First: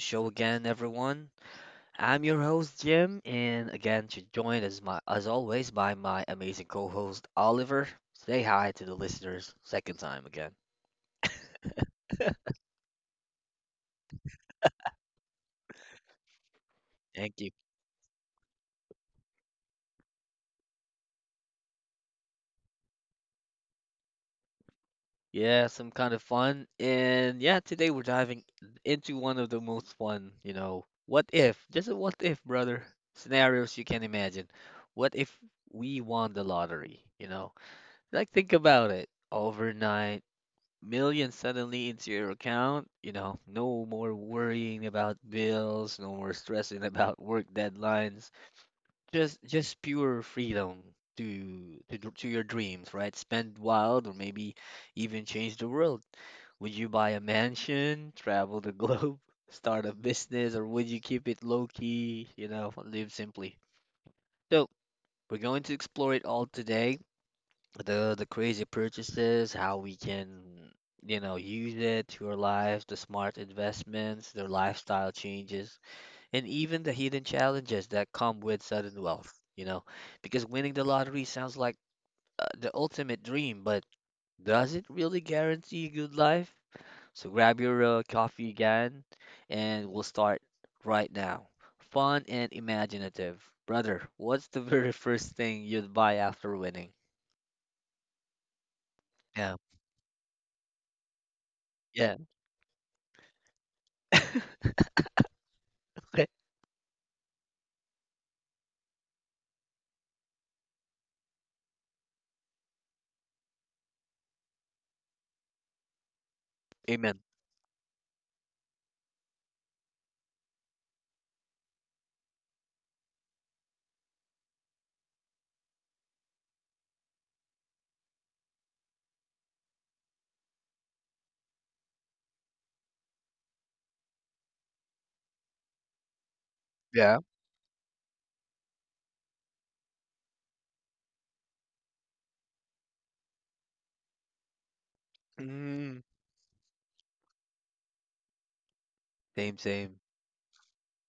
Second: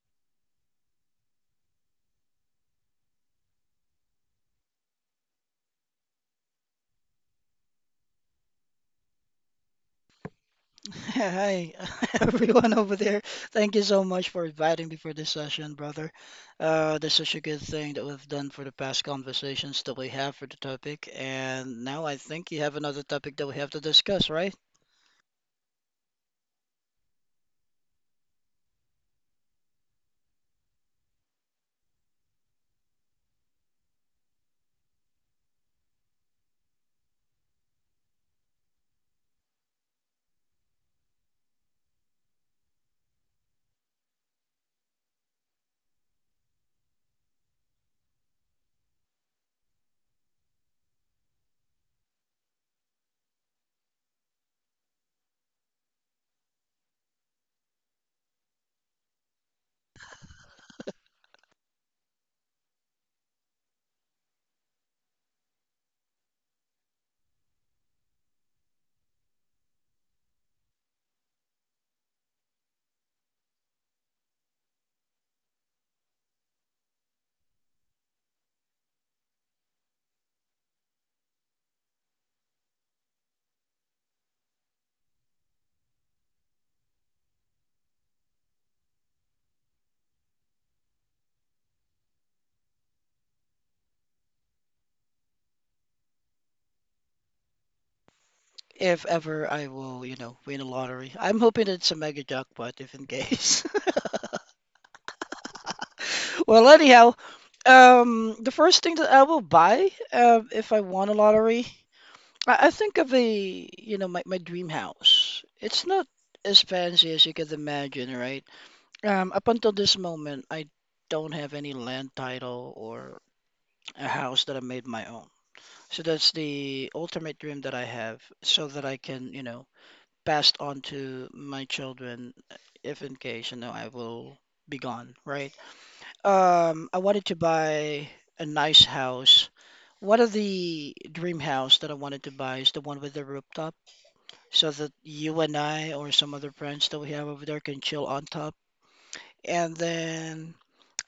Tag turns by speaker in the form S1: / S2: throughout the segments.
S1: show again, everyone. I'm your host Jim, and again, to join as my as always by my amazing co-host Oliver. Say hi to the listeners second time again.
S2: Hi, everyone over there. Thank you so much for inviting me for this session, brother. This is such
S1: Thank
S2: a
S1: you.
S2: good thing that we've done for the past conversations that we have for the topic. And now I think you have another topic that we have to discuss, right?
S1: Yeah, some kind of fun, and yeah, today we're diving into one of the most fun, you know, what if, just a what if, brother, scenarios you can imagine. What if we won the lottery? You know, like think about it. Overnight million suddenly into your account, you know, no more worrying about bills, no more stressing about work deadlines, just pure freedom to your dreams, right? Spend wild or maybe even change the world. Would you buy a mansion, travel the globe, start a business, or would you keep it low key, you know, live simply? So, we're going to explore it all today, the crazy purchases, how we can, you know, use it to our lives, the smart investments, the lifestyle changes, and even the hidden challenges that come with sudden wealth, you know, because winning the lottery sounds like the ultimate dream, but does it really guarantee a good life? So grab your coffee again, and we'll start right now. Fun and imaginative. Brother, what's the very first thing you'd buy after winning?
S2: If ever
S1: Yeah.
S2: I will, you know, win a lottery. I'm hoping it's a
S1: Yeah.
S2: mega jackpot, if in case. Well, anyhow, the first thing that I will buy, if I won a lottery. I think of a, you know, my dream house. It's not as fancy
S1: Amen.
S2: as you could imagine, right? Up until this moment, I don't have any land title or a house that I made my own. So that's the ultimate dream that I have, so that I can, you know, pass it on to my children if in case, you know, I will be gone, right? I
S1: Yeah.
S2: wanted to buy a nice house. One of the dream house that I wanted to buy is the one with the rooftop so that you and I
S1: Mm.
S2: or some other friends that we have over there can chill on top.
S1: Same,
S2: And
S1: same.
S2: then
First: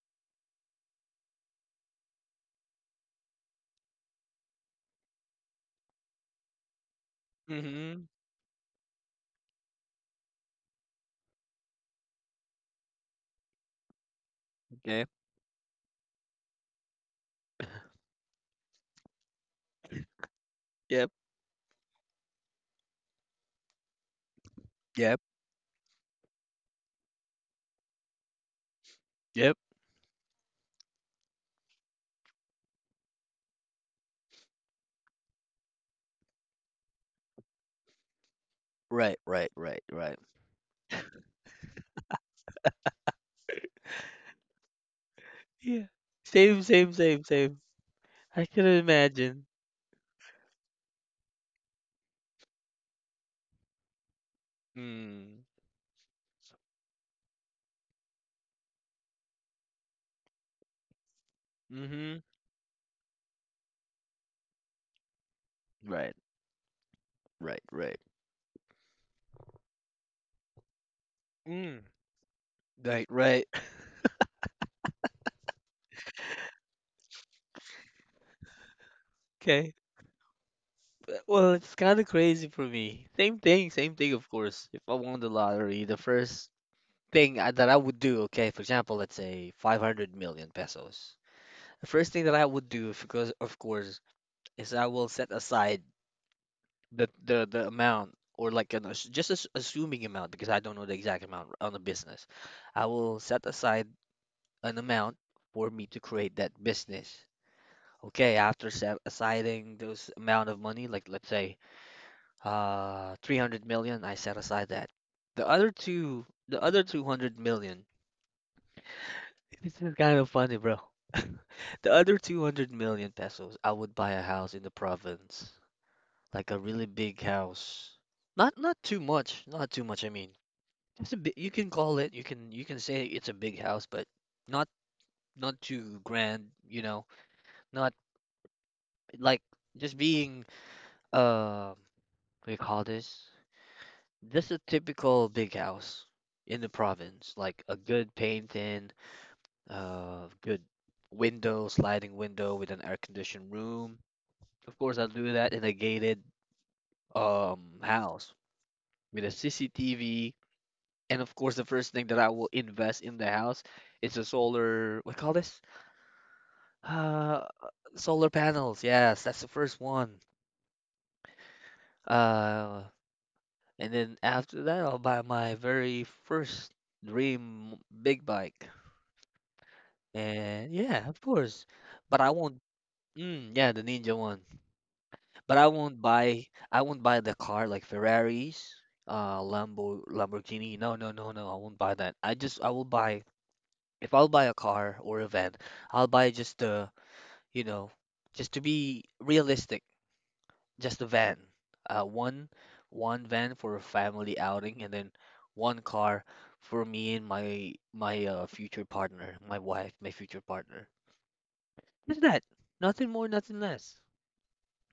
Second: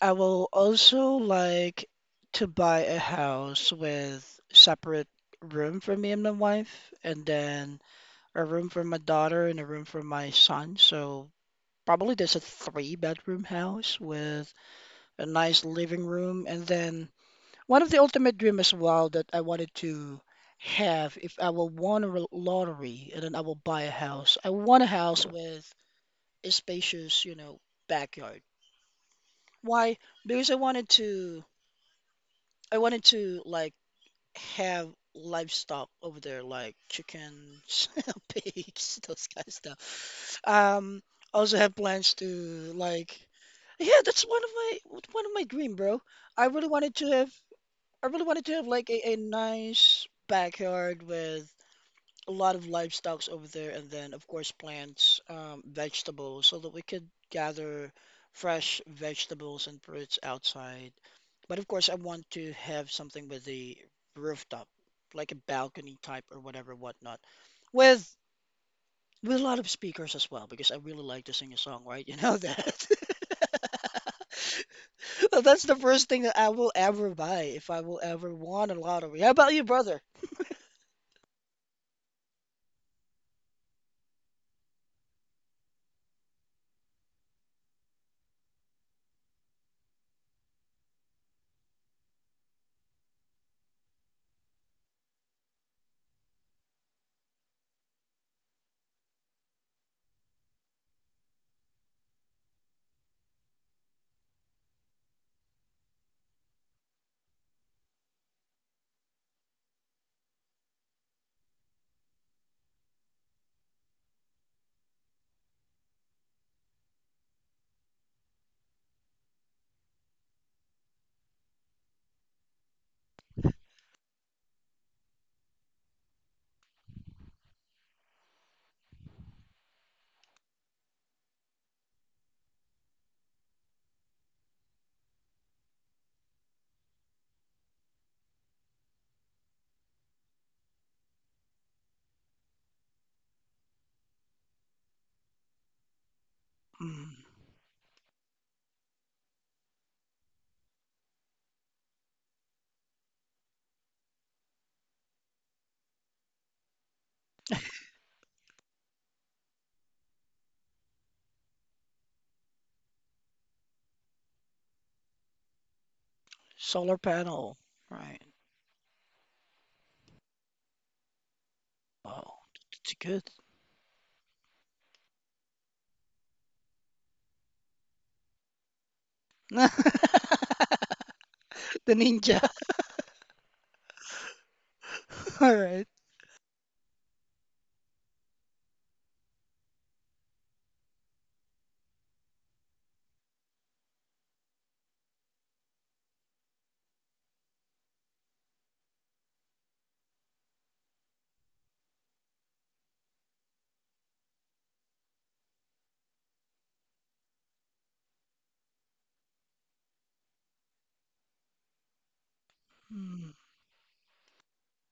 S2: I will also like to buy a house with separate room for me and my wife, and then
S1: Mm-hmm.
S2: a room for my daughter and a room for my son. So probably there's a three-bedroom house with
S1: Okay.
S2: a nice living room, and then one of the ultimate dream as well that I wanted to
S1: Yep.
S2: have if I will won lottery and then I will buy a house. I want a
S1: Yep.
S2: house with a spacious, you know, backyard.
S1: Yep.
S2: Why? Because I wanted to like have livestock over there like chickens, pigs,
S1: Right,
S2: those kind
S1: right,
S2: of
S1: right, right.
S2: stuff. I also have plans to like yeah, that's one of my dream,
S1: Yeah.
S2: bro. I
S1: Same,
S2: really
S1: same,
S2: wanted to
S1: same,
S2: have
S1: same.
S2: I really wanted
S1: I
S2: to
S1: can
S2: have like a
S1: imagine.
S2: nice backyard with a lot of livestocks over there, and then of course plants,
S1: Mm.
S2: vegetables, so that we could gather fresh vegetables and fruits outside. But of course, I
S1: Mm-hmm.
S2: want to have something with a rooftop, like a balcony
S1: Right,
S2: type or whatever, whatnot,
S1: right, right.
S2: with a lot of speakers as well, because I really like to sing a
S1: Mm.
S2: song, right? You know that.
S1: Right, right.
S2: Well, that's the first thing that I will ever buy if I will ever won a lottery. How about you,
S1: Okay.
S2: brother?
S1: Well, it's kind of crazy for me. Same thing, of course. If I won the lottery, the first thing that I would do, okay, for example, let's say 500 million pesos. The first thing that I would do, because of course, is I will set aside the amount or like just as assuming amount because I don't know the exact amount on the business. I will set aside an amount for me to create that business. Okay, after set aside those amount of money, like let's say 300 million, I set aside that. The other two, the other 200 million. This is kind of funny, bro. The other 200 million pesos, I would buy a house in the province. Like a really big house. Not not too much. I mean, it's a bit. You can call it. You can say it's a big house, but not not too grand. You know, not like just being uh, what do you call this? Just a typical big house in the
S2: Mm,
S1: province, like a good painting, good window, sliding window with an air-conditioned room. Of course, I'll do that in a gated house with a CCTV. And of course, the first thing that I will invest in the house is a solar, what call this?
S2: solar
S1: Uh,
S2: panel,
S1: solar
S2: right?
S1: panels. Yes, that's the first one.
S2: Oh,
S1: Uh,
S2: it's good.
S1: and then after that, I'll buy my very first dream big bike. And yeah, of course.
S2: The
S1: But I
S2: ninja.
S1: won't, mm, yeah, the Ninja one. But
S2: All right.
S1: I won't buy the car like Ferraris, Lambo, Lamborghini. No, no, no, no. I won't buy that. I will buy, if I'll buy a car or a van, I'll buy just the you know, just to be realistic, just a van. One one van for a family outing and then one car for me and my future partner, my wife, my future partner. Just that. Nothing more,
S2: Mm.
S1: nothing less.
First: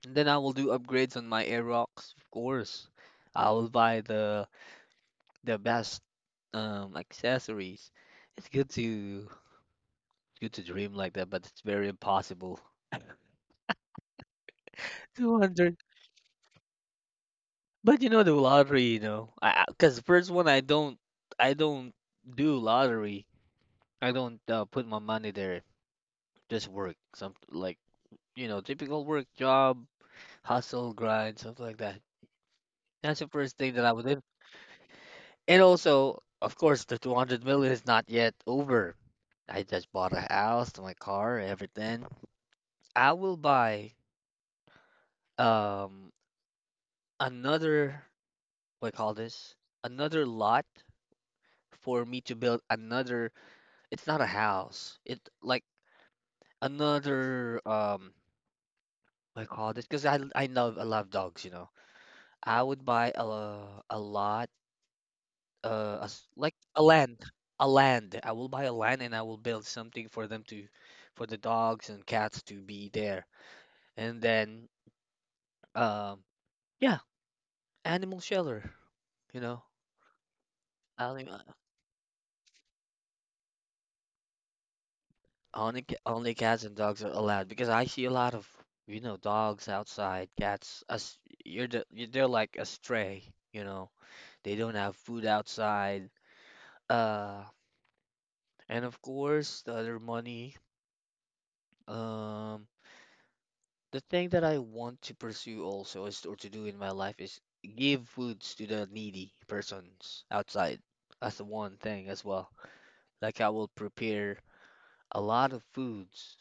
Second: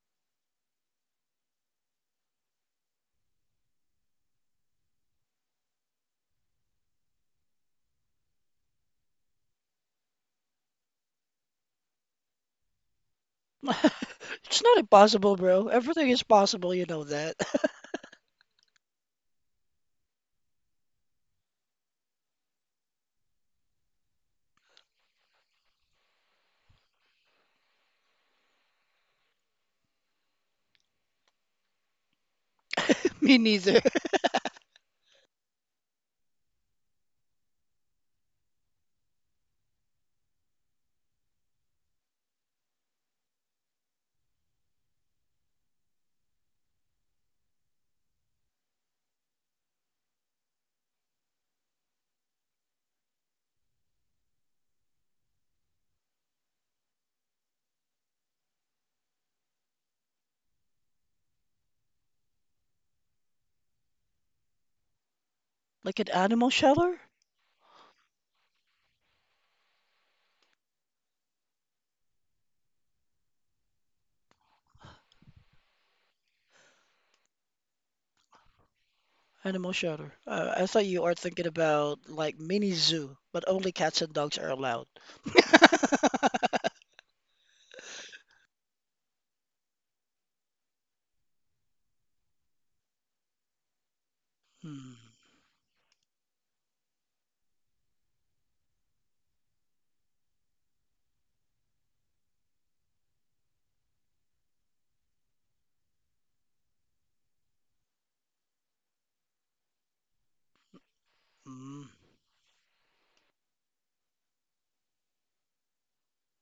S1: And then I will do upgrades on my Aerox, of course. I will buy the best accessories. It's good to dream like that, but it's very impossible.
S2: It's not impossible, bro.
S1: 200.
S2: Everything is possible, you know that.
S1: But you know the lottery, you know, I because first one I don't do lottery. I don't put my money there. Just work, some like you know typical work job, hustle, grind, stuff like that. That's the
S2: Me
S1: first thing
S2: neither.
S1: that I would do. And also, of course, the 200 million is not yet over. I just bought a house, my car, everything. I will buy um another, what do you call this? Another lot for me to build another. It's not a house. It like another what I call this, because I love dogs, you know. I would buy a lot,
S2: Like
S1: a
S2: an
S1: s
S2: animal
S1: like a
S2: shelter?
S1: land, a land. I will buy a land and I will build something for them to, for the dogs and cats to be there. And then um yeah, animal shelter, you know.
S2: Animal shelter. I thought you
S1: I
S2: are
S1: don't know.
S2: thinking about like mini zoo, but only cats and dogs are allowed.
S1: Only only cats and dogs are allowed because I see a lot of you know dogs outside, cats as you they're like a stray, you know. They don't
S2: Hmm.
S1: have food outside. Uh, and of course the other money. Um, the thing that I want to pursue also is or to do in my life is give foods to the needy persons outside. That's the one
S2: Hmm.
S1: thing as well. Like I will prepare a lot of foods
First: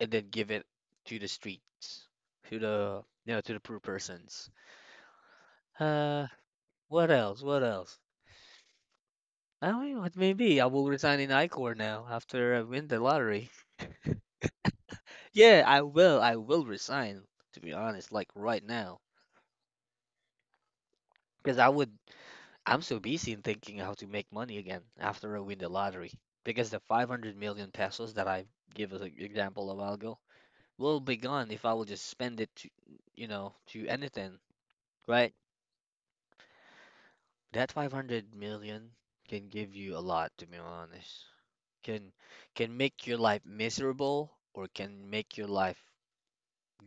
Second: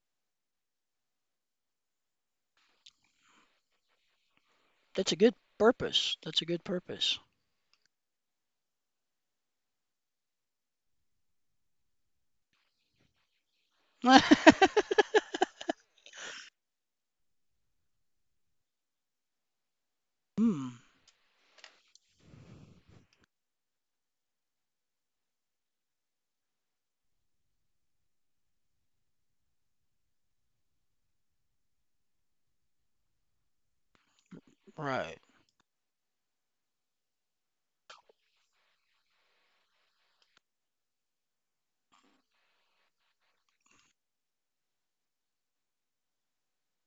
S1: and then give it to the streets, to the you know to the poor persons.
S2: That's a good purpose.
S1: Uh,
S2: That's a good
S1: what
S2: purpose.
S1: else? What else? I don't know. It may be. I will resign in Icor now after I win the lottery.
S2: Hmm.
S1: Yeah, I will. I will resign. To be honest, like right now, because I would. I'm so busy in thinking how to make money again after I win the lottery. Because the 500 million pesos that I gave as an example a while ago will be gone if I will just spend it to, you know, to anything,
S2: Right.
S1: right? That 500 million can give you a lot, to be honest. Can can make your life miserable or can make your life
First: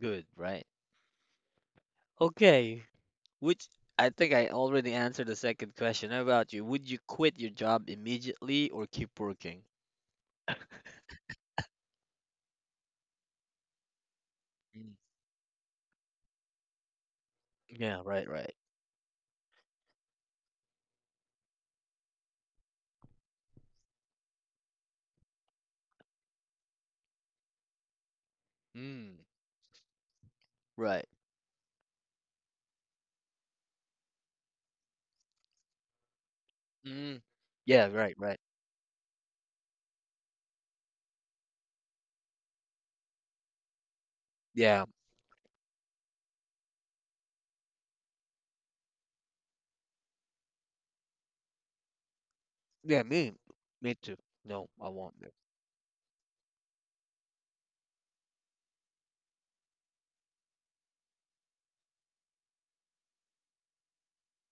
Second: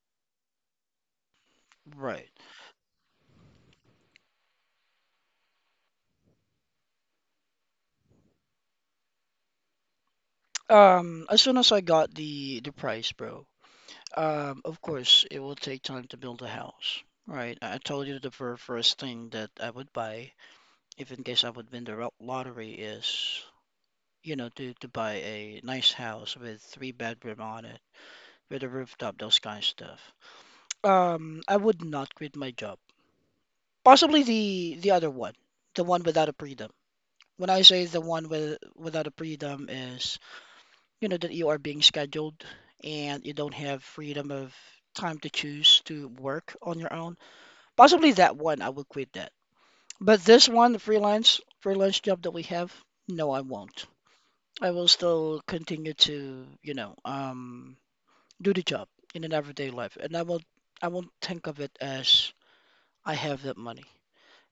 S1: good, right?
S2: Right.
S1: Okay, which I think I already answered the second question. How about you? Would you quit your job immediately or keep working?
S2: As soon as I got the price, bro. Of
S1: Mm.
S2: course, it will take time to build a house, right? I
S1: Yeah,
S2: told you
S1: right,
S2: the
S1: right.
S2: first thing that I would buy, if in case I would win the lottery, is you know, to buy a nice house with three bedroom on it, with a
S1: Mm,
S2: rooftop, those kind of stuff.
S1: right.
S2: I would not quit my job. Possibly the other one, the one without a freedom.
S1: Mm.
S2: When I say
S1: Yeah,
S2: the
S1: right,
S2: one
S1: right.
S2: with without a freedom is, you know, that you are being scheduled and you don't have freedom of
S1: Yeah.
S2: time to choose to work on your own. Possibly that one, I would quit that. But this one, the freelance job that we have,
S1: Yeah,
S2: no,
S1: me.
S2: I won't.
S1: Me too. No,
S2: I will
S1: I won't. Do.
S2: still continue to, you know, do the job in an everyday life, and I won't think of it as I have that money.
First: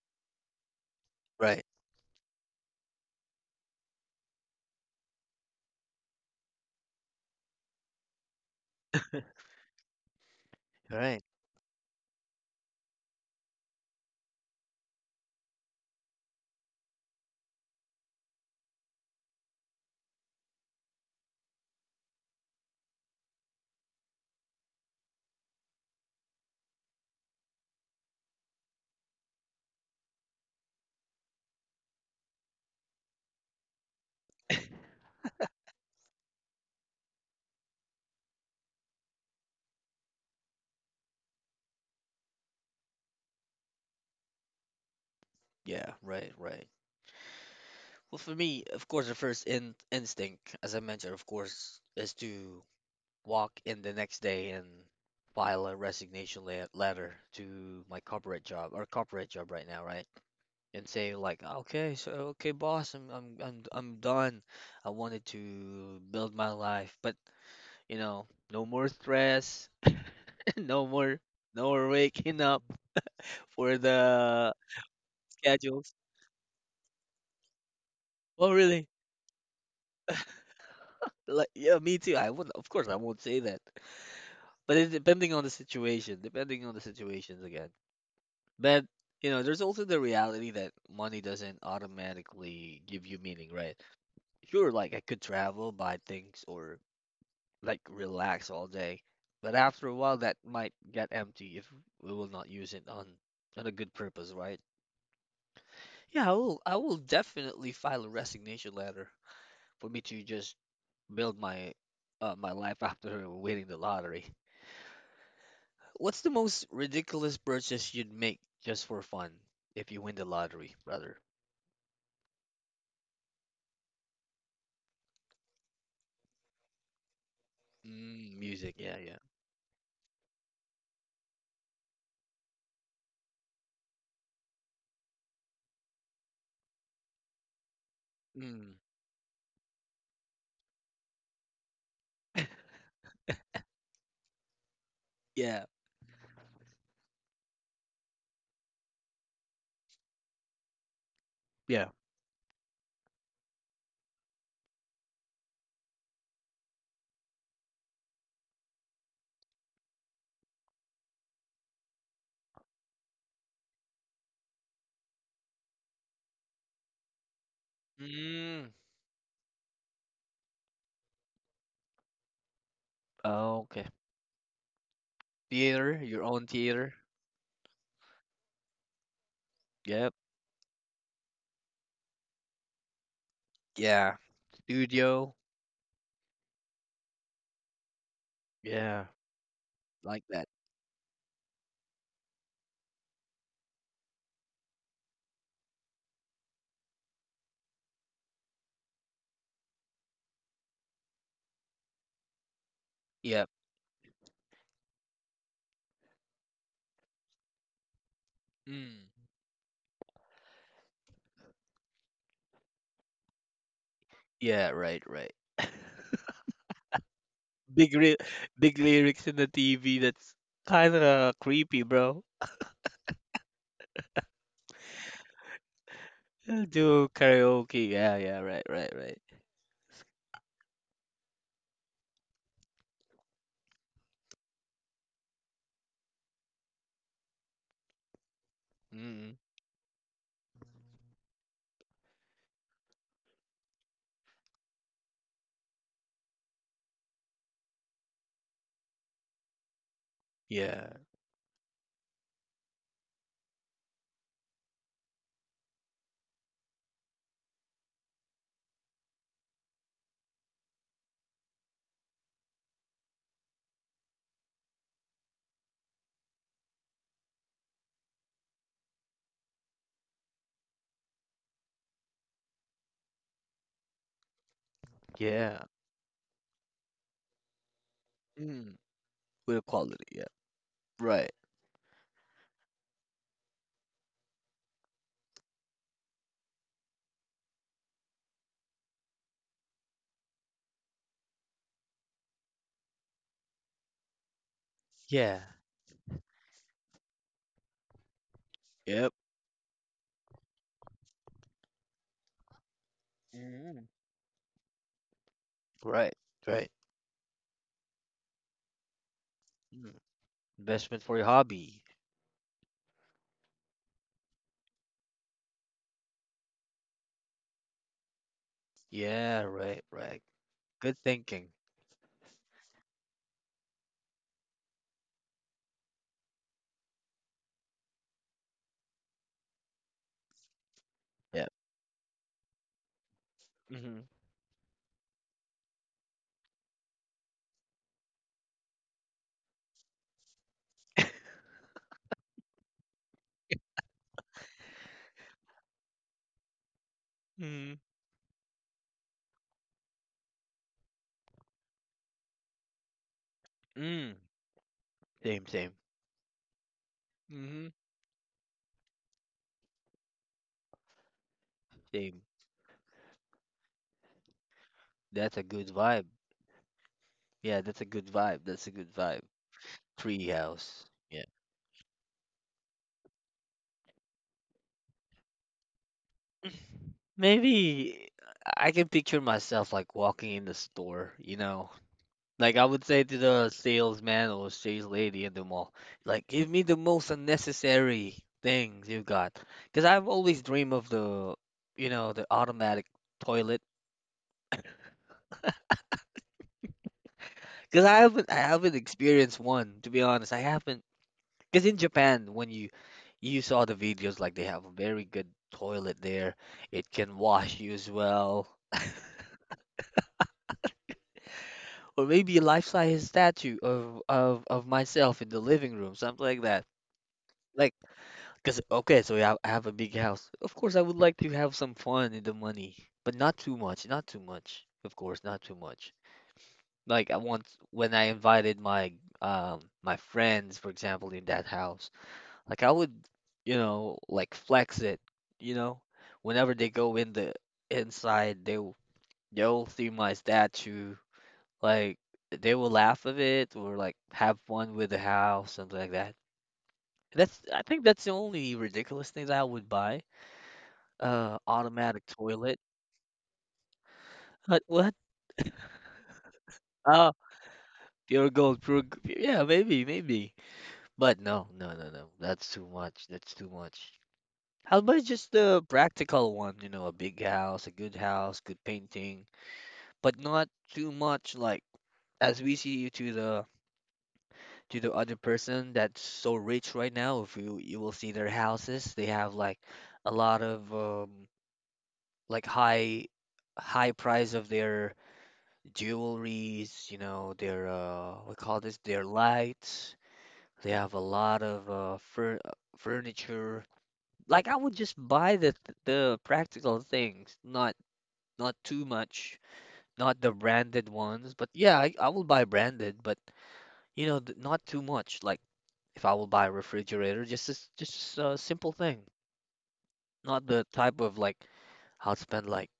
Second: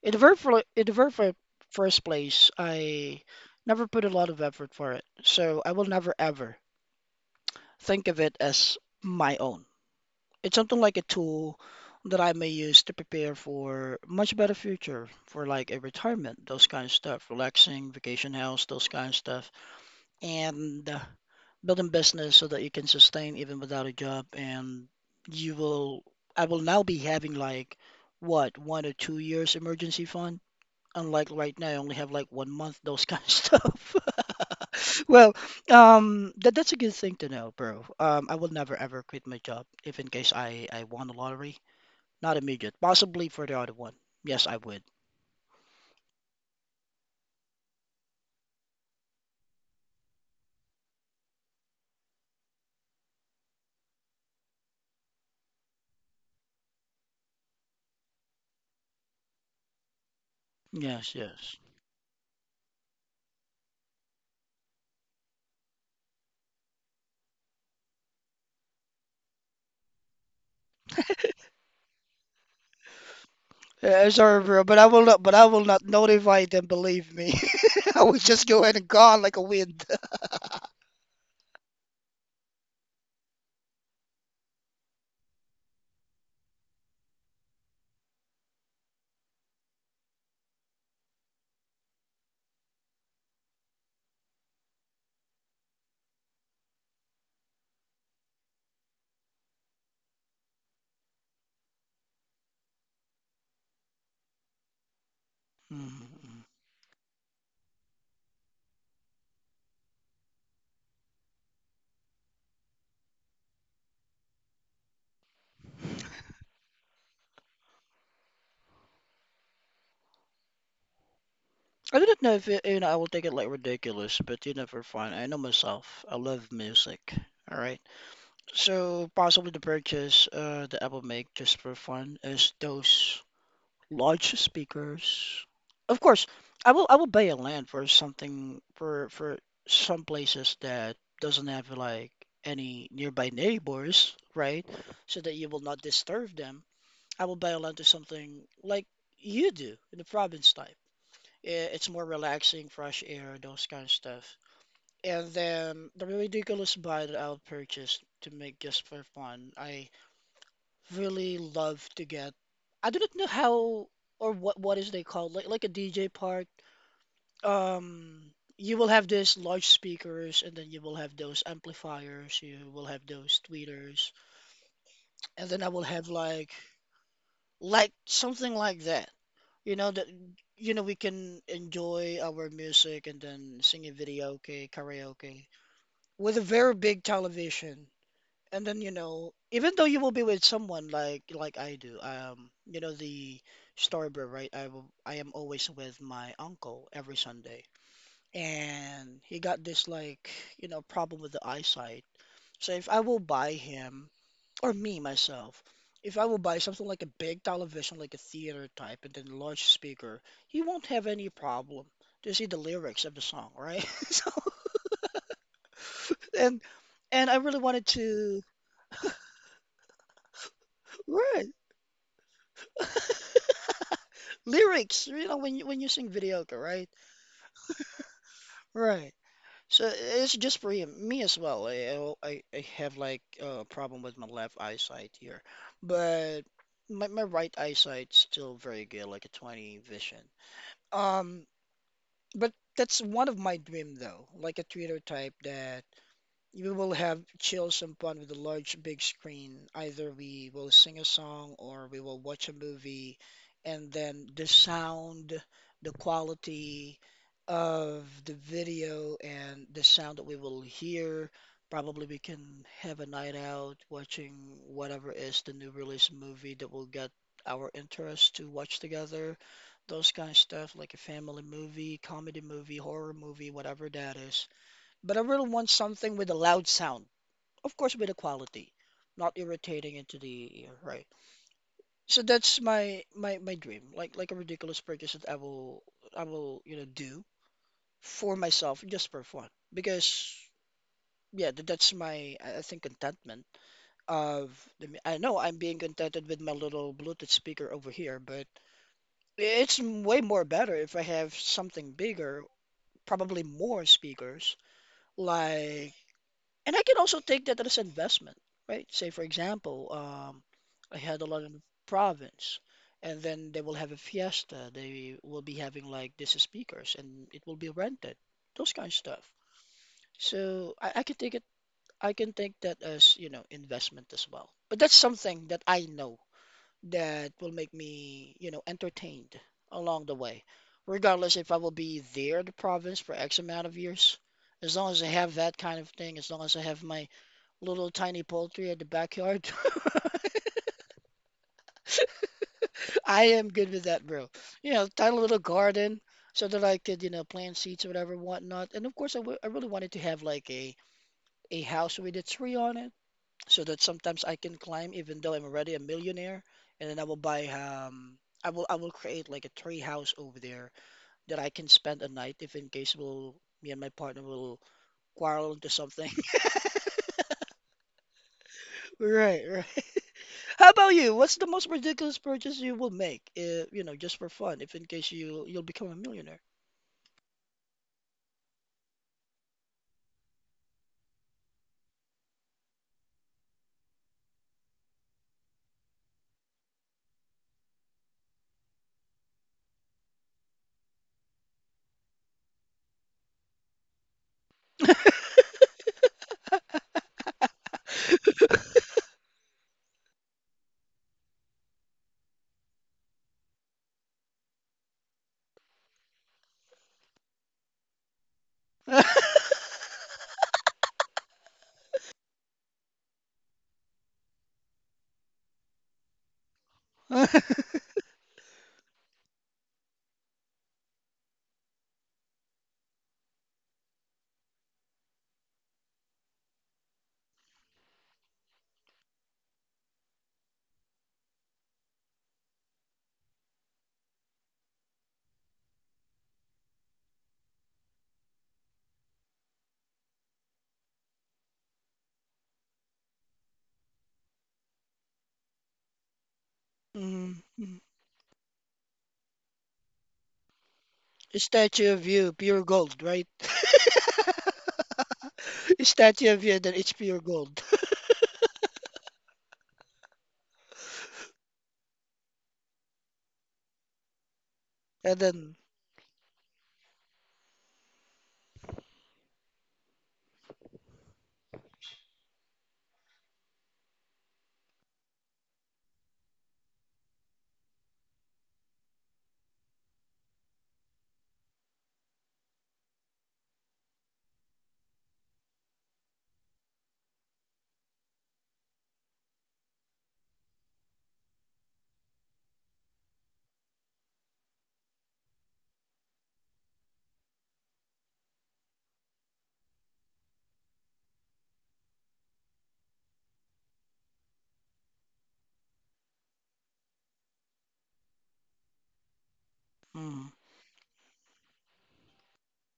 S2: In the very
S1: Right.
S2: first place, I never put a lot of effort for it, so I will never ever think of it as my own. It's something like a
S1: Right.
S2: tool that I may use to prepare for much better future, for like a retirement, those kind of stuff, relaxing, vacation house, those kind of stuff and building business so that you can sustain even without a job. And you will, I will now be having like what, 1 or 2 years emergency fund. Unlike right now, I only have like 1 month, those kind of stuff. Well, that that's a good thing to know, bro. I will never ever quit my job if in case I won the lottery. Not immediate, possibly for the other one. Yes, I would.
S1: Yeah, right, right. Well, for me, of course, the first in instinct, as I mentioned, of course, is to walk in the next day and file a resignation letter to my corporate job or corporate job right now, right? And say
S2: Yes,
S1: like,
S2: yes.
S1: okay, so okay, boss, I'm done. I wanted to build my life, but you know, no more stress, no more, no more waking up for
S2: Yeah, sorry,
S1: the
S2: bro, but I will not. But I will not
S1: schedules.
S2: notify them. Believe me, I will just
S1: Oh,
S2: go ahead
S1: really?
S2: and gone like a wind.
S1: Like, yeah, me too. I would, of course, I won't say that. But it, depending on the situations again. But you know, there's also the reality that money doesn't automatically give you meaning, right? Sure, like I could travel, buy things, or like relax all day, but after a while, that might get empty if we will not use it on a good purpose, right? Yeah, I
S2: Mm-hmm.
S1: will. I will definitely file a resignation letter for me to just build my my life after winning the lottery. What's the most ridiculous purchase you'd make just for fun if you win the lottery, brother?
S2: I do not know if it, you know I will take it like ridiculous, but you never find. I know myself. I love music. All right.
S1: Mm, music, yeah,
S2: So
S1: yeah.
S2: possibly the purchase the Apple make just for fun is those. Large speakers. Of course, I will buy a land for something
S1: Mm,
S2: for some places that doesn't have like any nearby neighbors, right? So that you will
S1: yeah,
S2: not disturb them. I will buy a land to something like you do in the province type. It's
S1: yeah.
S2: more relaxing, fresh air, those kind of stuff. And then the ridiculous buy that I'll purchase to make just for fun. I really love to get. I do not know how or what is they called like a DJ part. You
S1: Mm,
S2: will have this large speakers, and then you will have those amplifiers. You will have those
S1: oh, okay.
S2: tweeters, and then I will have
S1: Theater, your own theater.
S2: like something like that. You know that
S1: Yep.
S2: you know we can enjoy our music and then sing a
S1: Yeah.
S2: video, okay,
S1: Studio.
S2: karaoke with a very big television. And then you
S1: Yeah,
S2: know even though you will be
S1: like
S2: with
S1: that.
S2: someone like I do, you know the story, right? I am always with my uncle every Sunday, and he got this like you know problem with the eyesight. So if I will
S1: Yep.
S2: buy him or me myself, if I will buy something like a big television like a theater type
S1: Mm,
S2: and then large speaker, he won't have any problem to see the lyrics of the song, right? So
S1: yeah, right, right.
S2: and and I really wanted
S1: Big re
S2: to
S1: big lyrics in the TV. That's kind of
S2: Right.
S1: creepy, bro.
S2: Lyrics you know when you sing videoka
S1: Yeah,
S2: right
S1: Do karaoke. Yeah, yeah, right, right,
S2: right,
S1: right.
S2: so it's just for him, me as well. I have like a problem with my left eyesight here, but my right eyesight's still very good like a
S1: Mm,
S2: 20 vision. um but that's one of my dream though like a twitter type that we will have chill some fun with the large big screen. Either we will
S1: yeah,
S2: sing a song or we will watch a movie, and then the sound, the quality of the video, and the sound that we will hear. Probably we can have a night out watching whatever is the new release movie that will get our interest to watch together. Those kind of stuff, like a family movie, comedy movie, horror movie, whatever that is. But I really
S1: yeah.
S2: want something with a loud sound. Of course, with a quality, not
S1: With
S2: irritating
S1: quality,
S2: into
S1: yeah.
S2: the ear, right?
S1: Right.
S2: So that's my dream, like a ridiculous purchase that I will you know do for myself just for fun because yeah, that's my I think contentment of I
S1: Yeah.
S2: know I'm being contented with my little Bluetooth speaker over here, but
S1: Yep.
S2: it's way more better if I have something bigger, probably
S1: Mm,
S2: more speakers, like
S1: Right. Right.
S2: And I can also take that as investment, right? Say, for example,
S1: mm. Investment
S2: I
S1: for
S2: had
S1: your
S2: a lot in the
S1: hobby.
S2: province, and then they will have a fiesta. They will be having like these speakers, and it will be rented. Those kind of stuff.
S1: Yeah, right, right.
S2: So
S1: Good
S2: I can take it.
S1: thinking.
S2: I can take that as, you know, investment as well. But that's something that I know that will make me, you know, entertained along the way, regardless
S1: Yeah.
S2: if I will be there in the province for X amount of
S1: Mm-hmm.
S2: years. As long as I have that kind of thing, as long as I have my little tiny poultry in the backyard. I am good with that, bro. You know, tiny little garden so that I could, you know, plant
S1: Mm,
S2: seeds or whatever, whatnot. And of course, I really wanted to have like a house with a tree on it so that
S1: mm.
S2: sometimes I can climb, even though I'm
S1: Same, same,
S2: already a millionaire. And then
S1: hmm
S2: I will create like a tree house over there that I can spend a
S1: same.
S2: night if in case we'll me and my partner will
S1: That's a
S2: quarrel
S1: good
S2: into
S1: vibe.
S2: something.
S1: Yeah, that's a good vibe. That's a good vibe.
S2: Right, how
S1: Treehouse.
S2: about you?
S1: Yeah.
S2: What's the most ridiculous purchase you will make, if, you know, just for fun, if in case you'll become a millionaire?
S1: Maybe I can picture myself like walking in the store, you know, like I would say to the salesman or sales lady in the mall, like give me the most unnecessary things you've got. Because I've always dreamed of the, you know, the automatic toilet. Because I haven't experienced one to be honest. I haven't. Because in Japan, when you saw the videos, like they have a very good toilet there. It can wash you as well. Or maybe a life-size statue of myself in the living room, something like that. Like. Cause okay, so yeah, I have a big house. Of course, I would like to have some fun in the money, but not too much. Of course, not too much. Like I want when I invited my friends, for example, in that house, like I would, you know, like flex it, you know, whenever they go in the inside, they'll see my statue, like they will laugh of it or like have fun with the house, something like that.
S2: Mhm,
S1: That's, I
S2: mhm.
S1: think that's the only ridiculous thing that I would buy.
S2: A statue
S1: Automatic
S2: of you,
S1: toilet.
S2: pure gold, right?
S1: What? What?
S2: A statue of you, then it's
S1: Oh,
S2: pure gold,
S1: pure gold, pure. Yeah, maybe, maybe. But no, no, no, no. That's too much. That's too much. How about
S2: and
S1: just
S2: then.
S1: the practical one? You know, a big house, a good house, good painting, but not too much. Like as we see you to the other person that's so rich right now. If you will see their houses, they have like a lot of like high high price of their jewelries, you know, their we call this their lights. They have a lot of fur furniture. Like I would just buy the the practical things, not not too much, not the branded ones. But yeah, I will buy branded, but you know, not too much. Like if I will buy a refrigerator, just a s just a simple thing,
S2: Mm,
S1: not the type of like I'll spend like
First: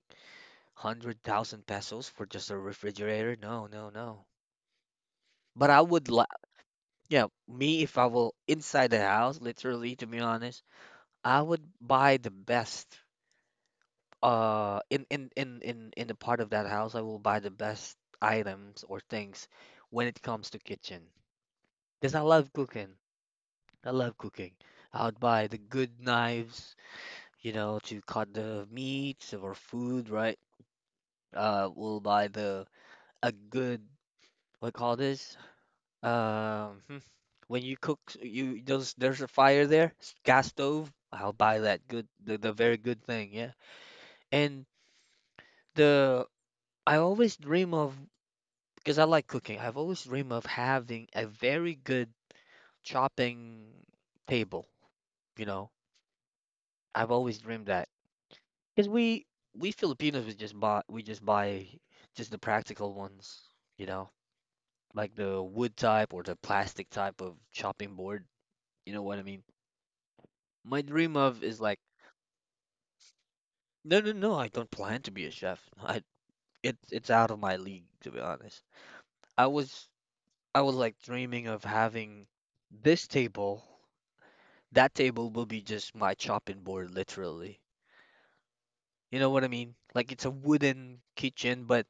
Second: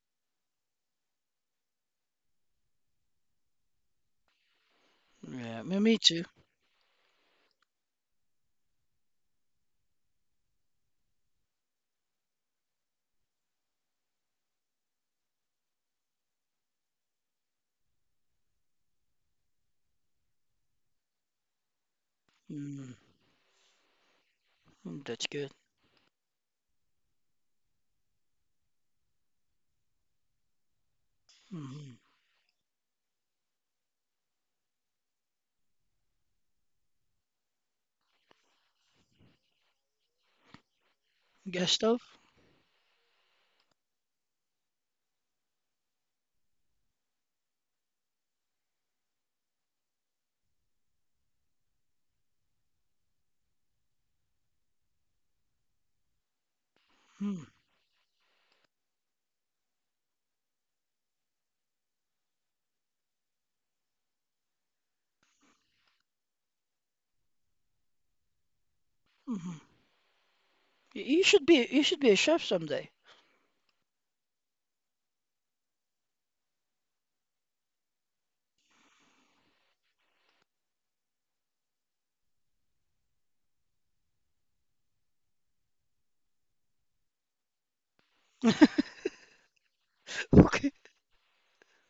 S1: 100,000 pesos for just a refrigerator. No, no, no.
S2: yeah,
S1: But
S2: me,
S1: I
S2: me
S1: would
S2: too.
S1: li yeah, me, if I will inside the house, literally to be honest, I would buy the best in the part of that house. I will buy the best items or things when it comes to kitchen. Because I love
S2: Mm,
S1: cooking. I love cooking.
S2: mm,
S1: I would
S2: that's
S1: buy
S2: good.
S1: the good knives, you know, to cut the meats or food, right?
S2: Mm,
S1: We'll buy the a good, what do you call this? Um, hmm, when you cook, you there's a fire there, gas stove. I'll buy
S2: gas
S1: that
S2: stove.
S1: good, the very good thing, yeah. And the I always dream of, because I like cooking. I've always dream of having a very good chopping table. You know, I've always
S2: Mm,
S1: dreamed that, because we Filipinos we just buy just the practical ones. You know, like the wood type or the plastic type of chopping board. You know what I mean?
S2: mhm.
S1: My
S2: Y-
S1: dream
S2: You
S1: of
S2: should
S1: is
S2: be
S1: like
S2: you should be a chef someday.
S1: no, no, no. I don't plan to be a chef. I, it's out of my league to be honest. I was I was like dreaming of having this table. That table will be just my chopping board, literally. You know what I mean? Like it's a wooden kitchen, but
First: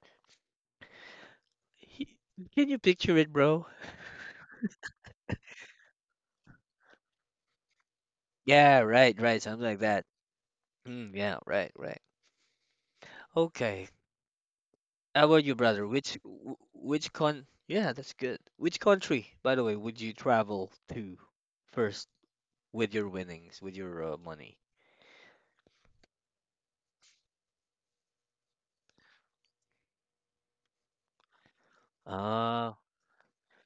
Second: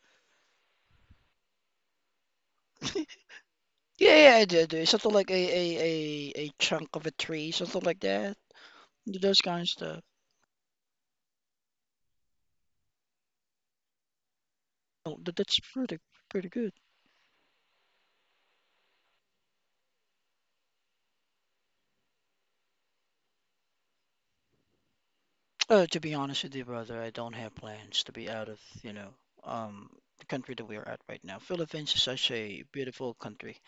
S1: he, can you
S2: Okay.
S1: picture it, bro?
S2: Yeah, yeah, I do. Something like a chunk of a tree, something like that.
S1: Yeah, right,
S2: Those
S1: right,
S2: kind
S1: something
S2: of
S1: like
S2: stuff.
S1: that. Mm, yeah, right, right. Okay.
S2: Oh,
S1: How
S2: that,
S1: about you,
S2: that's
S1: brother?
S2: pretty
S1: Which
S2: pretty
S1: w-
S2: good.
S1: which con? Yeah, that's good. Which country, by the way, would you travel to first? With your winnings, with your money.
S2: To be honest with you, brother, I don't have plans to be out of, you know, um, the country that we are at right now. Philippines is such a
S1: Ah,
S2: beautiful country.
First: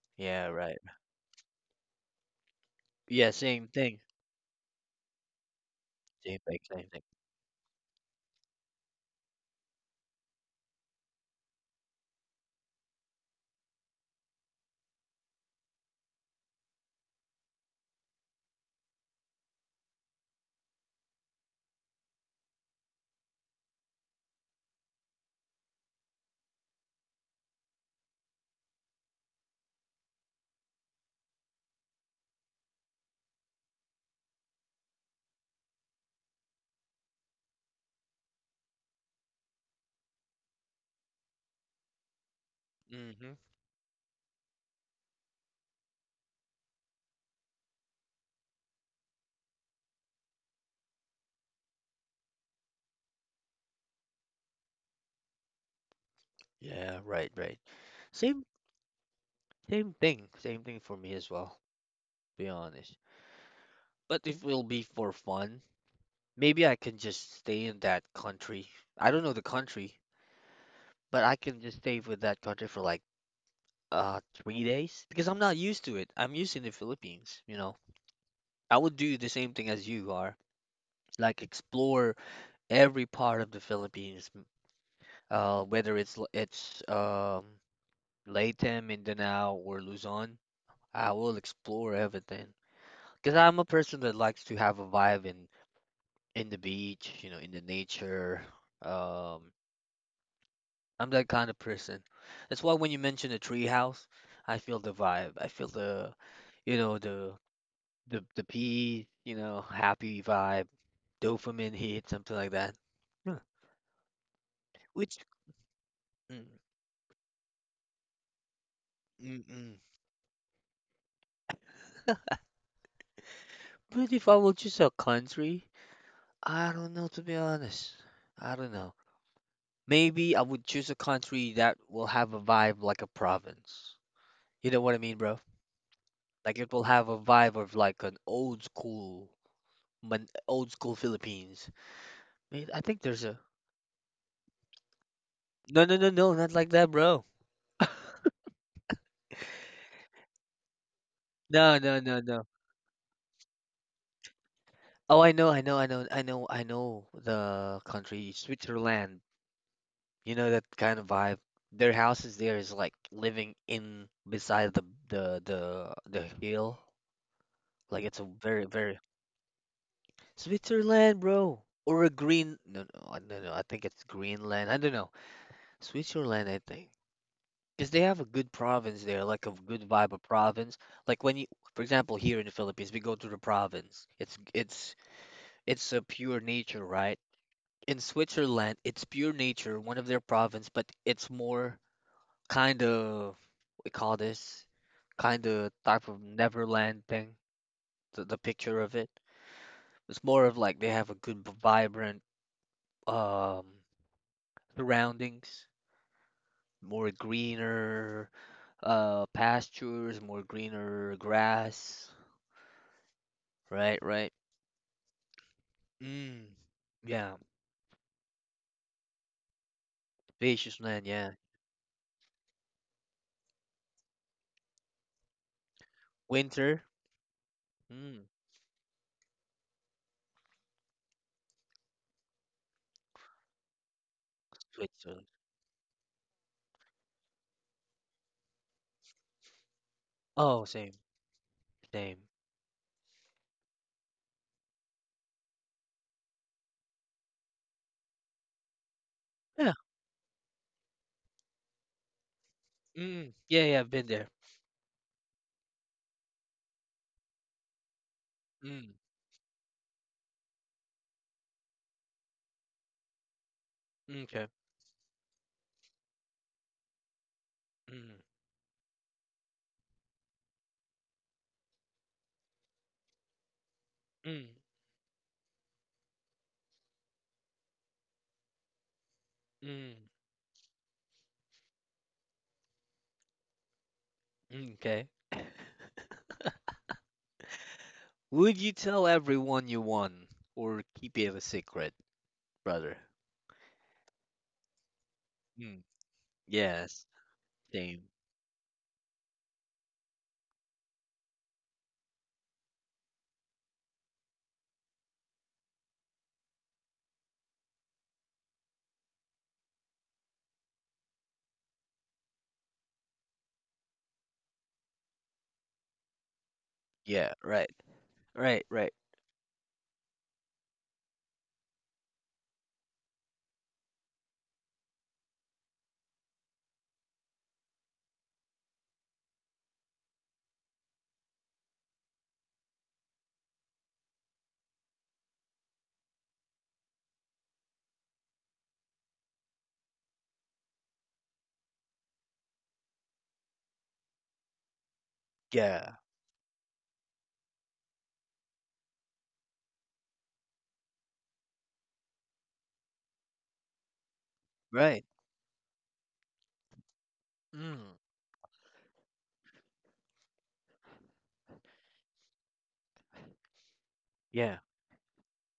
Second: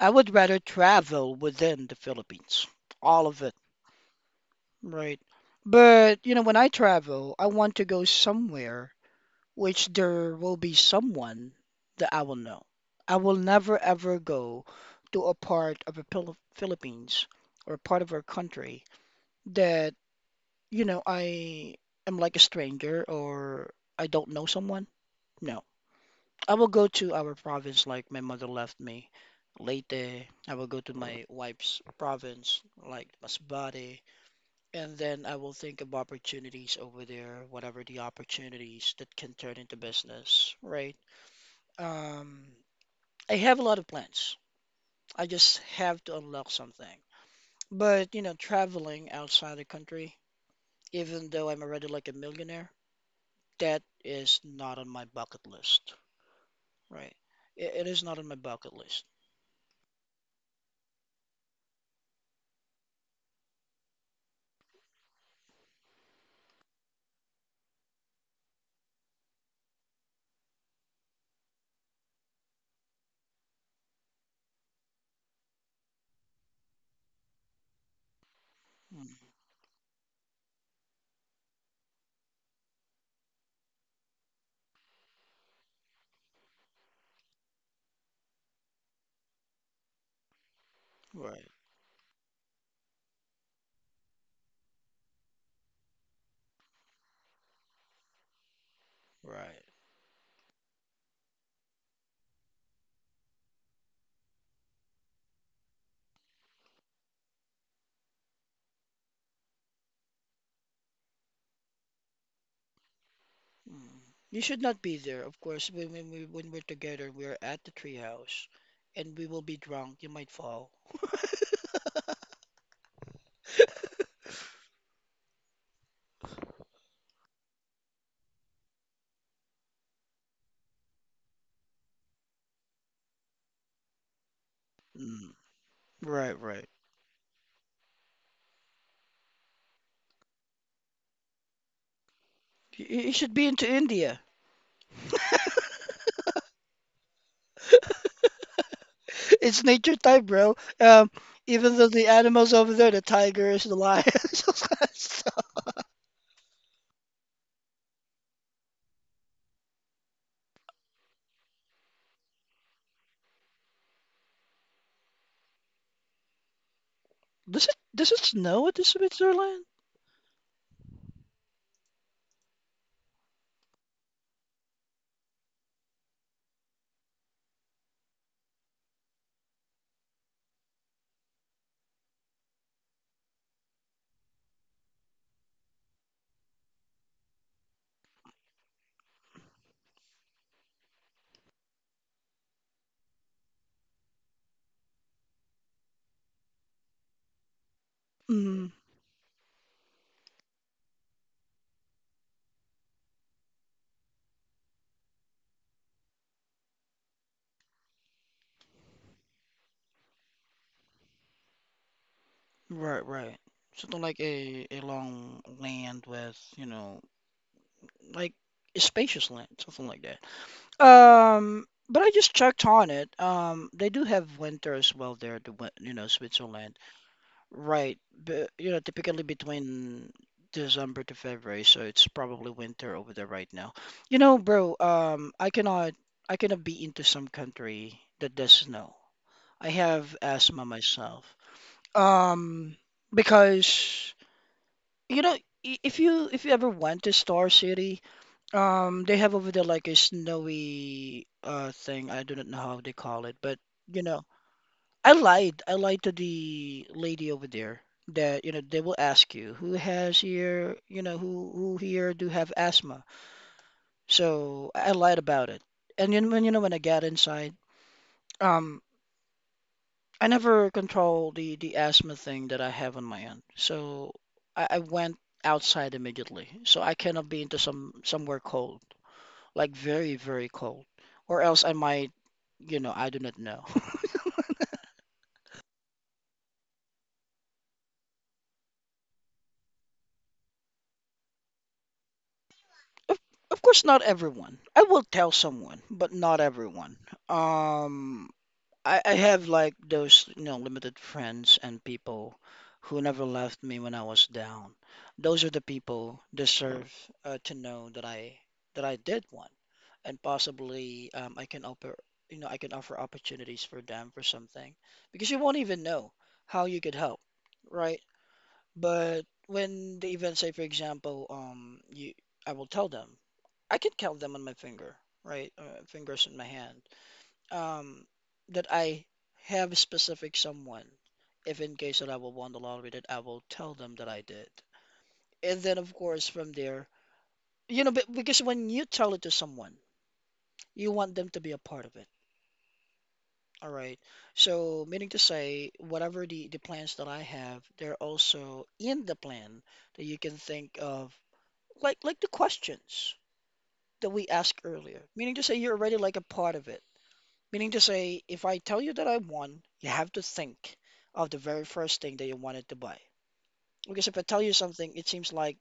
S2: I would
S1: yeah,
S2: rather
S1: right.
S2: travel within the Philippines, all
S1: Yeah,
S2: of it,
S1: same thing.
S2: right? But you
S1: Same
S2: know, when
S1: thing,
S2: I
S1: same thing.
S2: travel, I want to go somewhere, which there will be someone that I will know. I will never ever go to a part of the Philippines or part of our country that, you know, I am like a stranger or I don't know someone. No. I will go to our province like my mother left me. Leyte, I will go to my wife's province like Masbate, and then I will think of opportunities over there, whatever the opportunities that can turn into business, right? Um,
S1: Mm-hmm.
S2: I have a lot of plans. I just have to unlock something. But, you know, traveling outside the country, even though I'm already like a millionaire, that is not on my bucket list,
S1: Yeah,
S2: right?
S1: right, right.
S2: It is not on my
S1: Same,
S2: bucket list.
S1: same thing. Same thing for me as well, be honest. But if it'll be for fun, maybe I can just stay in that country. I don't know the country, but I can just stay with that country for like 3 days because I'm not used to it. I'm used to the Philippines, you know. I would do the
S2: Mm,
S1: same thing as you are, like explore every part of the Philippines, whether it's Latin, Mindanao, or Luzon. I will
S2: right,
S1: explore everything because I'm a person that likes to have a vibe in the beach, you know, in the nature. Um,
S2: right.
S1: I'm that kind of person. That's why when you mention a tree house, I feel the vibe. I feel the, you know, the pea, you know, happy vibe, dopamine hit, something like that. Huh.
S2: Mm. You should not be
S1: Which,
S2: there, of course. When, when we
S1: mm,
S2: when we're together, we're at the treehouse, and we
S1: mm,
S2: will be
S1: mm.
S2: drunk. You might fall.
S1: But if I will choose a country. I don't know, to be honest. I don't know. Maybe I would choose a country that will have a vibe like a province. You know what I mean,
S2: Mm,
S1: bro?
S2: right,
S1: Like it
S2: right.
S1: will have a vibe of like an old school, man, old school Philippines. Wait, I
S2: You,
S1: think
S2: you
S1: there's
S2: should
S1: a
S2: be into India.
S1: no, no, no, no, not like that, bro.
S2: It's nature time, bro.
S1: No,
S2: Even though
S1: no,
S2: the
S1: no, no.
S2: animals over there, the tigers, the lions, all that
S1: Oh, I know,
S2: stuff.
S1: I know, I know, I know, I know the country, Switzerland. You know that kind of vibe. Their houses there is like living in beside the the the hill.
S2: Does it
S1: Like
S2: does
S1: it's
S2: it
S1: a very,
S2: snow at the
S1: very
S2: Switzerland?
S1: Switzerland, bro, or a green. No, no, no, no. I think it's Greenland. I don't know. Switzerland, I think, because they have a good province there, like a good vibe of province. Like when you, for example, here in the Philippines, we go to the province. It's it's a pure nature, right? In Switzerland, it's pure nature, one of their province, but it's more kind of, we call this kind of type of Neverland thing. The
S2: Mm,
S1: picture of it. It's more of like they have a good, vibrant um, surroundings, more greener pastures, more greener grass.
S2: right, right.
S1: Right,
S2: Something like
S1: right.
S2: a long land with,
S1: Mm,
S2: you know,
S1: yeah,
S2: like a spacious land, something like that.
S1: spacious land. Yeah,
S2: But I just checked on it. They do have winter as well there, the you know, Switzerland.
S1: winter.
S2: Right,
S1: Mm,
S2: but you know, typically between December to February, so it's probably winter over there right now. You know, bro,
S1: Switzerland.
S2: I cannot be into some country that does snow. I have
S1: Oh,
S2: asthma
S1: same,
S2: myself.
S1: same.
S2: Um, because you know, if you ever went to Star City, they have over there
S1: Yeah.
S2: like a snowy thing. I do not know how they call
S1: Mm,
S2: it, but
S1: yeah, yeah. I've been
S2: you know.
S1: there.
S2: I lied. I lied to the lady over there that, you know, they
S1: Mm,
S2: will ask you who has here, you know, who here do have asthma.
S1: okay.
S2: So I lied about it. And then when you know when I got inside,
S1: Mm,
S2: um, I never control the asthma thing that I have on my end. So
S1: mm,
S2: I went outside immediately. So I cannot be into some somewhere cold, like
S1: mm,
S2: very, very cold, or else I might, you know, I do not know.
S1: mm, okay. Would you tell everyone you won, or keep it a secret, brother?
S2: Of of course, not everyone. I will tell
S1: Mm,
S2: someone, but not everyone.
S1: yes. Same.
S2: Um, I have like those, you know, limited friends and people who never left me when I was down. Those are the people deserve to know that I did one, and possibly I can offer, you know, I can offer opportunities for them for something because you won't even know how you could help,
S1: Yeah. Right.
S2: right?
S1: Right. Right.
S2: But when the event, say for example, you, I will tell them. I can count them on my finger, right? Fingers in my hand. Um, that I have a specific someone. If in case that I will won the lottery, that I will tell them that I did. And then of course from there, you know, because when you tell it to someone, you want them to be a part of it. All right. So meaning to say,
S1: Yeah.
S2: whatever the plans that I have, they're also in the plan that you can think of like the questions that we asked earlier,
S1: Right.
S2: meaning to say you're already like a part of it. Meaning to
S1: Mm.
S2: say, if I tell you that I won, you have to think of the very first thing that you wanted to buy. Because if I tell you
S1: Yeah.
S2: something, it seems like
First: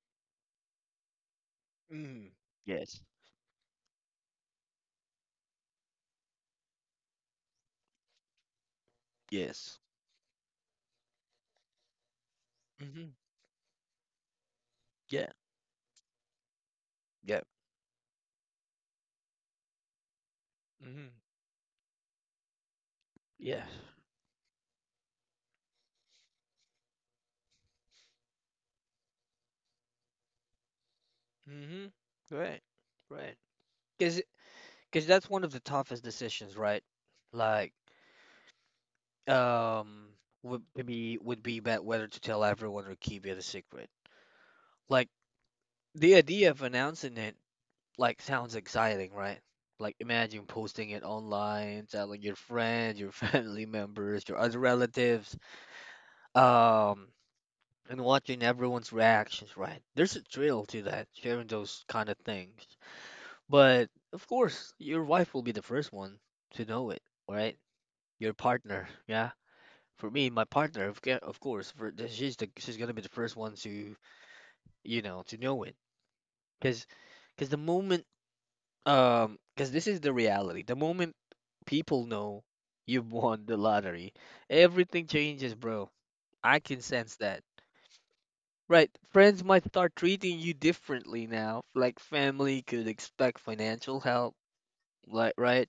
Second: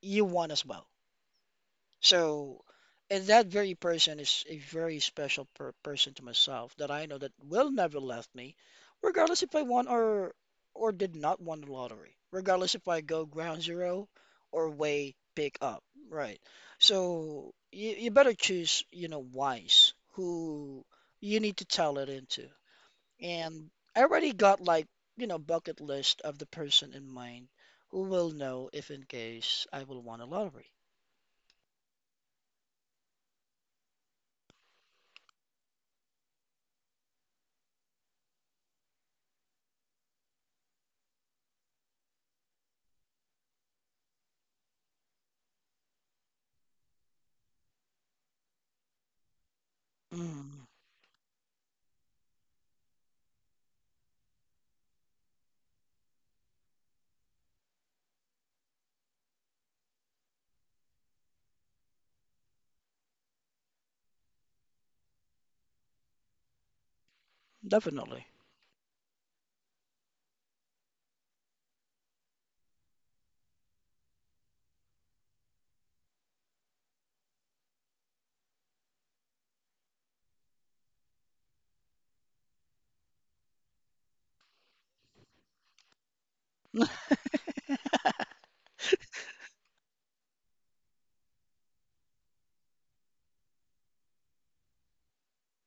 S2: you won as well.
S1: Mm.
S2: So,
S1: Yes.
S2: and that very person is a very special per person to myself that I know that will never left me, regardless if I
S1: Yes.
S2: won or did not won the lottery, regardless if I
S1: Mhm.
S2: go ground zero or way
S1: Yeah.
S2: pick up, right?
S1: Yeah.
S2: So you better choose, you know, wise who
S1: Mhm.
S2: you need to tell it into.
S1: Yeah.
S2: And I already got like, you know, bucket list of the person in mind who will know if in case I will won a lottery.
S1: Mhm. Right. Right. Cause, cause that's one of the toughest decisions, right? Like, um, would be about whether to tell everyone or keep it a secret. Like the idea of announcing it, like, sounds exciting, right? Like, imagine
S2: Mm.
S1: posting it online, telling your friends, your family members, your other relatives. Um, and watching everyone's reactions, right? There's a thrill to that, sharing those kind of things. But of course, your wife will be the first one to know it, right?
S2: Definitely.
S1: Your partner, yeah. For me, my partner, of of course, for she's the, she's gonna be the first one to, you know, to know it, because the moment cause this is the reality. The moment people know you've won the lottery, everything changes, bro. I can sense that. Right, friends might start treating you differently now. Like family could expect financial help, like right?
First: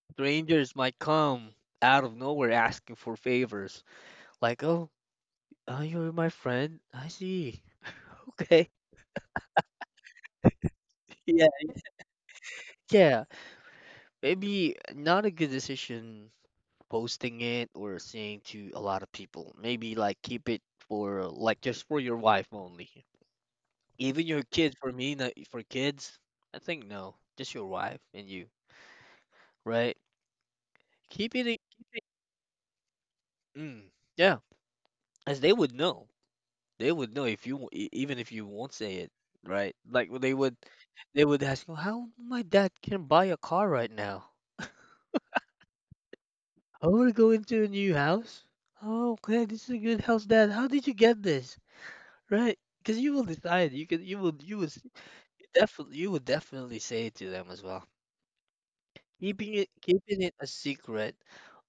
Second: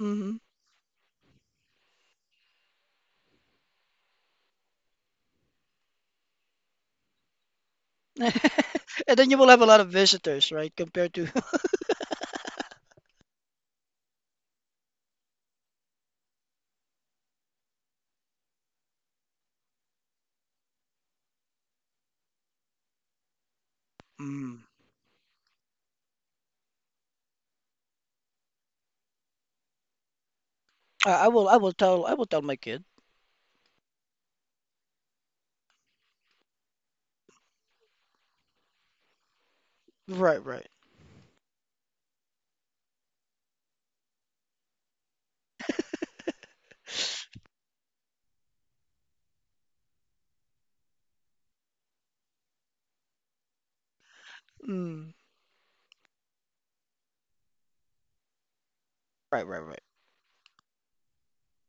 S2: Mhm.
S1: Strangers might come out of nowhere asking for favors. Like, oh, you're my friend. I see. Okay.
S2: And then you will have a lot of visitors, right? Compared to
S1: Yeah, yeah. Maybe not a good decision posting it or saying to a lot of people. Maybe like keep it for like just for your wife only. Even your
S2: Mm.
S1: kids for me, not for kids. I think no, just your wife and you, right? Keep it. Keep it.
S2: I will tell my kid.
S1: Mm, yeah, as they would know. They would know if you even if you won't say it, right? Like
S2: Right, right.
S1: they would ask you, "How my dad can buy a car right now? I want to go into a new house. Oh, okay, this is a good house, Dad. How did you get this? Right? Because you will decide. You can. You will. You will
S2: Mm.
S1: definitely. You will definitely say it to them as well.
S2: Right,
S1: Keeping
S2: right,
S1: it.
S2: right.
S1: Keeping it a secret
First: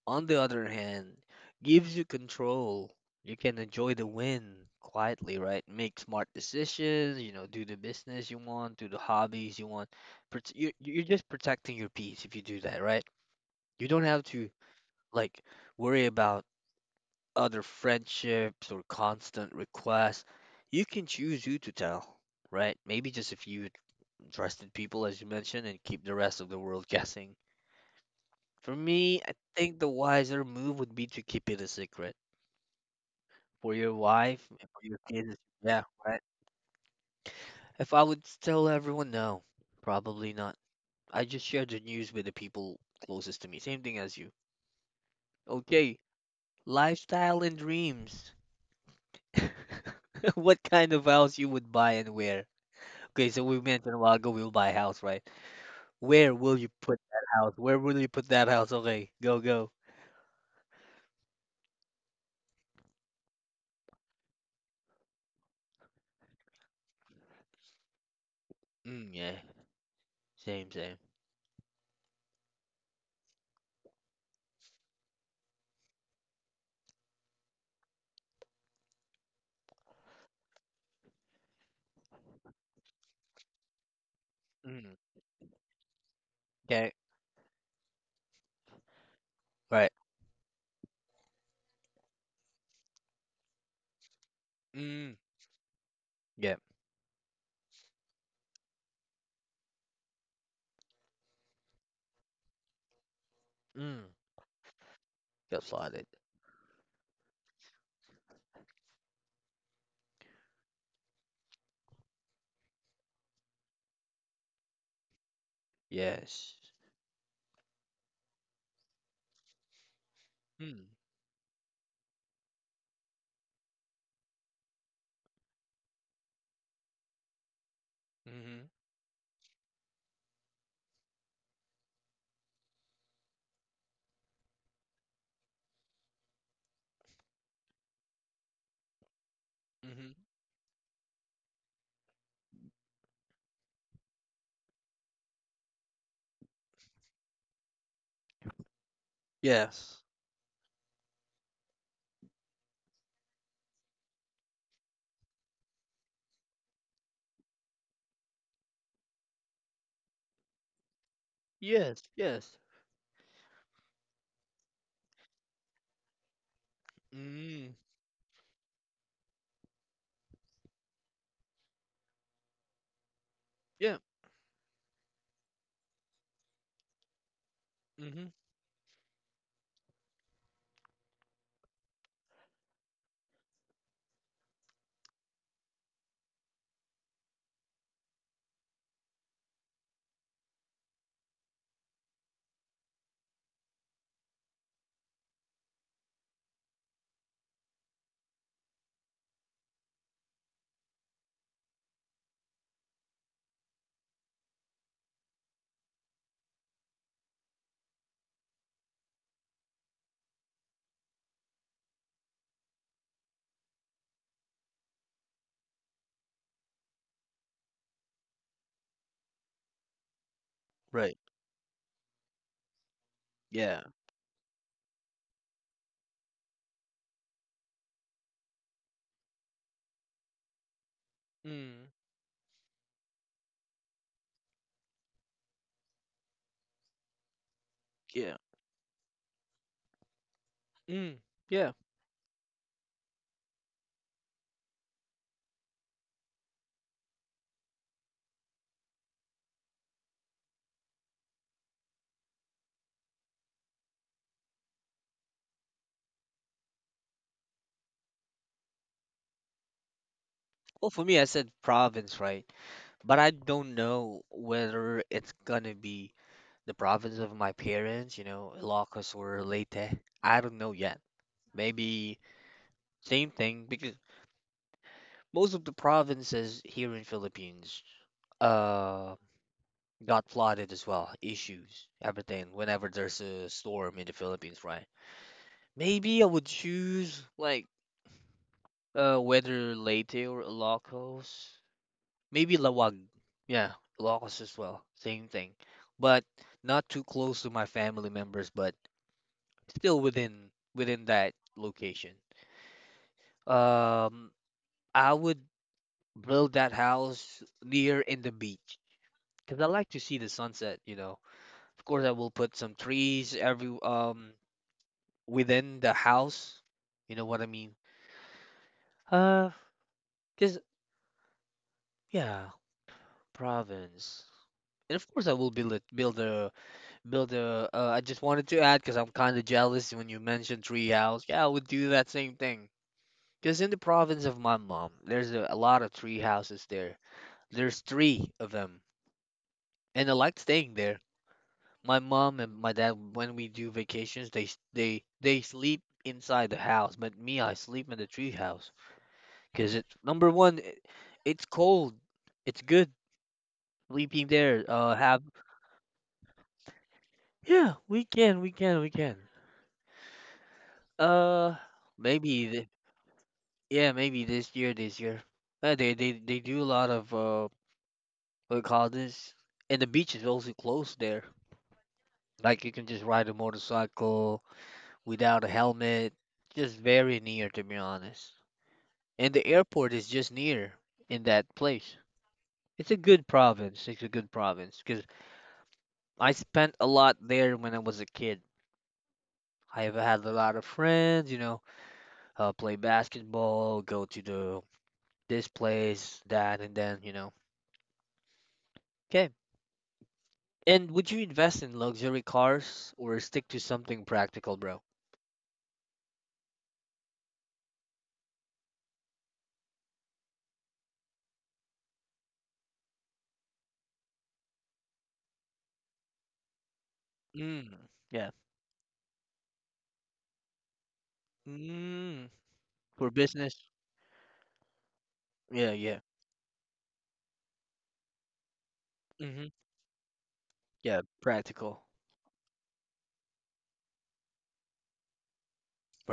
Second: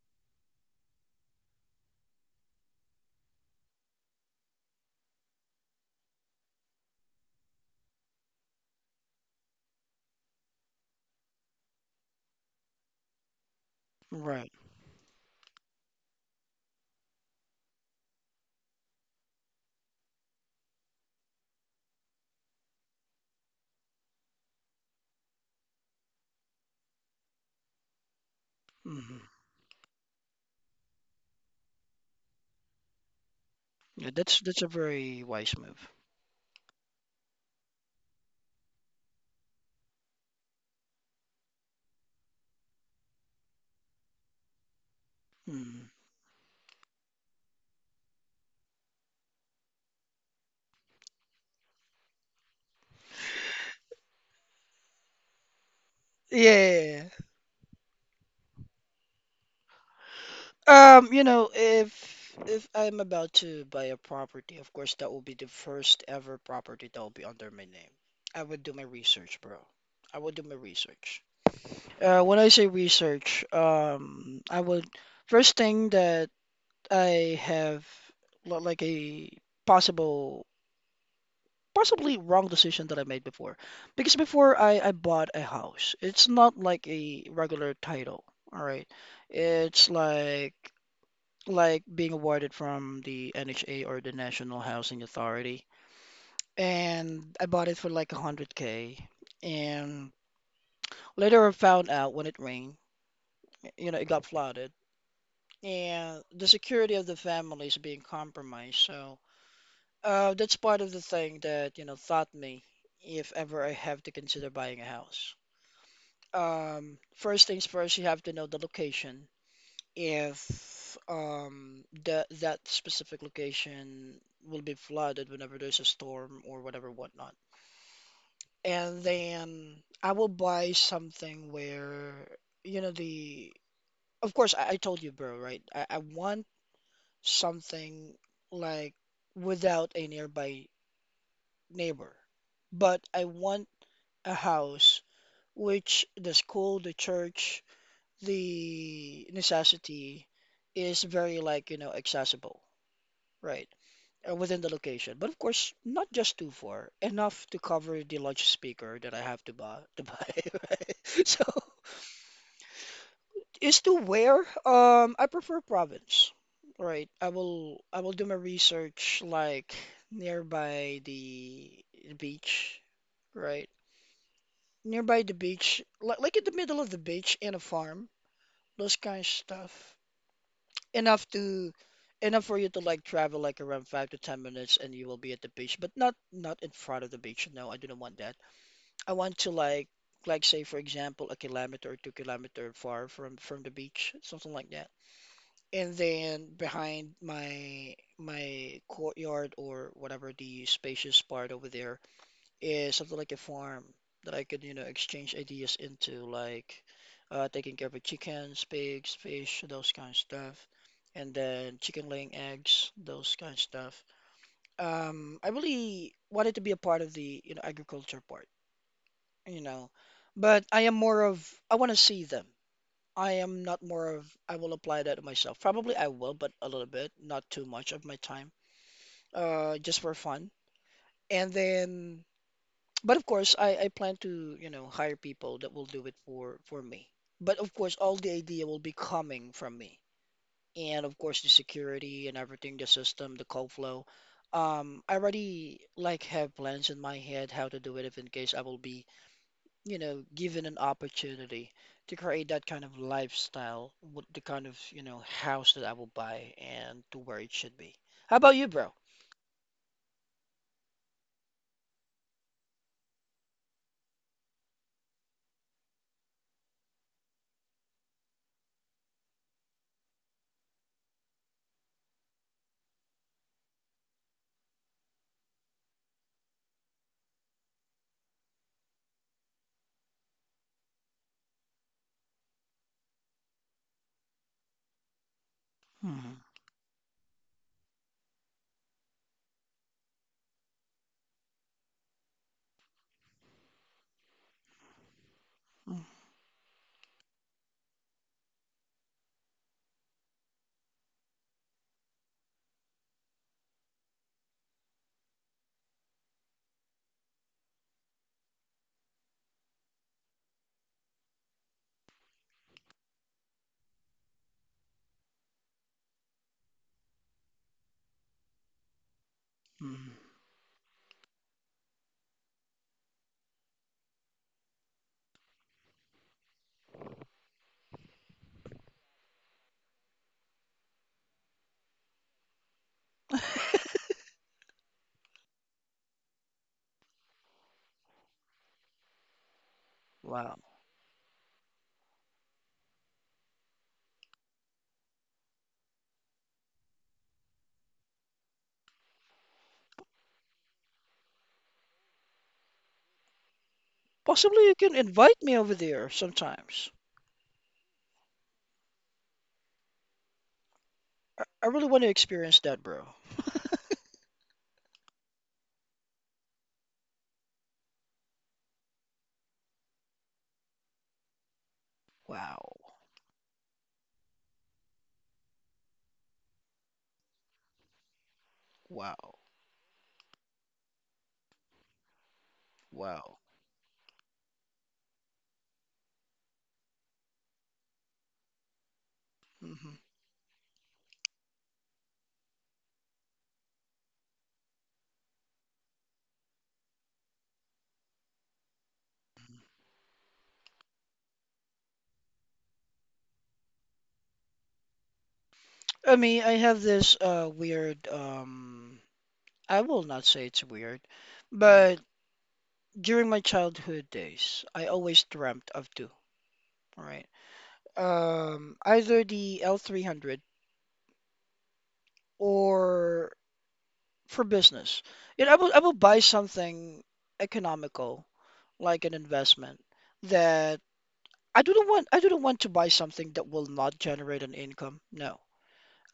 S1: on the other hand, gives you control. You can enjoy the win quietly, right? Make smart decisions, you know, do the business you want, do the hobbies you want. You're just protecting your peace if you do that, right? You don't have to
S2: Right.
S1: like worry about other friendships or constant requests. You can choose who to tell, right? Maybe just a few trusted people, as you mentioned, and keep the rest of the world guessing. For
S2: Hmm.
S1: me, I think the wiser move would be to keep it a secret for your
S2: Yeah,
S1: wife
S2: that's a
S1: and for your
S2: very
S1: kids.
S2: wise
S1: Yeah,
S2: move.
S1: right. If I would tell everyone, no, probably not. I just share the news with the people closest to me. Same thing as you.
S2: Mm.
S1: Okay, lifestyle and dreams. What kind of house you would buy and where? Okay, so we mentioned a while ago we'll buy a house, right? Where will you put
S2: Yeah.
S1: that house? Where will you put that house? Okay, go, go.
S2: You know, if I'm about to buy a property, of course that will be the first ever property that will be under my name. I would do my
S1: Mm,
S2: research,
S1: yeah,
S2: bro. I would do my
S1: same, same.
S2: research. When I say research, I would first thing that I have like a possible, possibly wrong decision that I made before, because before I
S1: Mm,
S2: bought a house, it's not like
S1: okay,
S2: a regular title. All right, it's
S1: right.
S2: like being awarded from the NHA or the National Housing
S1: Mm,
S2: Authority,
S1: yeah.
S2: and I bought it for like 100K, and later I found out when it rained, you know, it
S1: Mm,
S2: got flooded
S1: got slotted.
S2: and the security of the family is being compromised. So that's part of the thing that you know thought me if ever I have to consider buying a house.
S1: Yes.
S2: First things first, you have to know the location.
S1: Mm,
S2: If that specific location will be flooded whenever there's a storm or whatever whatnot,
S1: mhm.
S2: and then I will buy something where you know the. Of course, I told you, bro, right? I want something like without a
S1: Mhm.
S2: nearby neighbor. But I want a house which the school, the church, the
S1: Yes.
S2: necessity is very like, you know, accessible, right? Or within the location. But of course, not just too far, enough to cover the large speaker that I have to buy, right? So
S1: Yes, yes.
S2: is to where, I prefer province. Right. I
S1: Mm.
S2: will I will do my research like nearby the beach, right?
S1: Yeah.
S2: Nearby the beach, like in the middle of the beach and a farm,
S1: Mhm.
S2: those kind of stuff. Enough to enough for you to like travel like around 5 to 10 minutes and you will be at the beach, but not not in front of the beach. No, I do not want that. I want to like say for example a kilometer or 2 kilometer far from the beach, something like that. And then behind my courtyard or whatever the spacious part over there is something like a farm that I could, you know, exchange ideas into, like taking care of chickens, pigs, fish, those kind of stuff, and then chicken laying eggs, those kind of stuff. I really wanted to be a part of the, you know, agriculture part, you know, but I am
S1: Right.
S2: more of I want to see them. I am
S1: Yeah.
S2: not more of I will apply that to myself. Probably I will, but a little bit, not too much of my time, just for fun. And
S1: Mm.
S2: then, but of course, I plan to, you know, hire people that will do it for me. But of course, all the
S1: Yeah.
S2: idea will be coming from me. And of
S1: Mm.
S2: course, the
S1: Yeah.
S2: security and everything, the system, the call flow. I already like have plans in my head how to do it if in case I will be you know, given an opportunity to create that kind of lifestyle, with the kind of, you know, house that I will buy and to where it should be. How about you, bro?
S1: Well, for me, I said province, right? But I don't know whether it's gonna be the province of my parents, you know, Ilocos or Leyte. I don't know yet. Maybe same thing because most of the provinces here in Philippines uh got flooded as well, issues, everything. Whenever there's a storm in the Philippines, right? Maybe I
S2: Hmm.
S1: would choose like whether Leyte or Ilocos. Maybe Lawag. Yeah, Ilocos as well. Same thing.
S2: Mm,
S1: But not too close to my family members, but still within within that location. Um, I would build that house near in the beach because I like to see the sunset, you know. Of course, I will put some trees every within the house. You know what I mean? Uh,
S2: mm.
S1: because yeah, province. And of course, I will build it, build a. I just wanted to add because I'm kind of jealous when you mentioned tree house. Yeah, I would do that same thing. Because in the province of my mom, there's a lot of tree houses there. There's three of them, and I like
S2: Wow.
S1: staying there. My mom and my dad, when we do vacations, they sleep inside the house, but me, I sleep in the tree house because it's number one, it's cold. It's good sleeping there.
S2: Possibly you can
S1: Have
S2: invite me over there sometimes.
S1: Yeah, we can, we can, we can.
S2: I,
S1: Uh,
S2: I really want to
S1: maybe
S2: experience
S1: th-
S2: that, bro.
S1: yeah, maybe this year, this year. They do a lot of what do you call this, and the beach is also close there. Like you
S2: Wow.
S1: can just ride a motorcycle without a helmet. Just very near, to be honest. And
S2: Wow.
S1: the airport is just near in that place. It's a good
S2: Wow.
S1: province. It's a good province because I spent a lot there when I was a kid. I have
S2: Mhm.
S1: had a lot of friends, play basketball, go to the this place, that, and then you know. Okay. And would you invest in luxury cars or stick to something practical, bro?
S2: I mean, I have this weird I will not say it's weird, but during my childhood days, I always dreamt of two, right?
S1: Mm, yeah.
S2: Um, either the L300
S1: Mm, for
S2: or
S1: business.
S2: for business. You know, I will
S1: Yeah,
S2: I will
S1: yeah.
S2: buy something economical, like an
S1: Mm-hmm.
S2: investment that
S1: Yeah,
S2: I
S1: practical.
S2: don't want I don't want to buy something that will not generate an income. No.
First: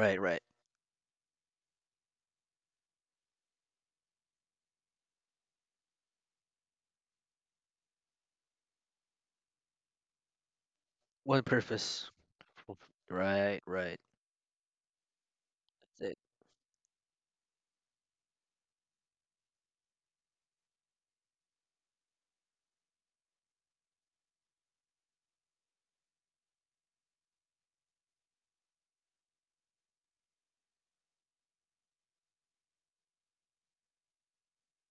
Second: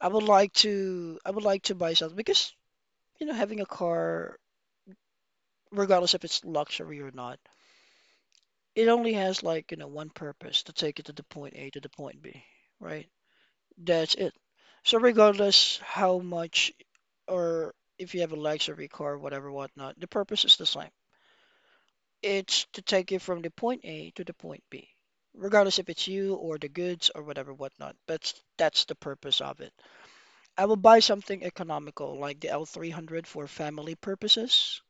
S2: I would
S1: right.
S2: like to I would like to buy something because, you know, having a car, regardless if it's luxury or not, it only has like, one purpose to take it to the
S1: One
S2: point A to the
S1: purpose.
S2: point B,
S1: F-
S2: right?
S1: Right, right.
S2: That's it. So regardless
S1: That's it.
S2: how much or if you have a luxury car, whatever, whatnot, the purpose is the same. It's to take you from the point A to the point B, regardless if it's you or the goods or whatever, whatnot. But that's the purpose of it. I will buy something economical like the L300 for family purposes,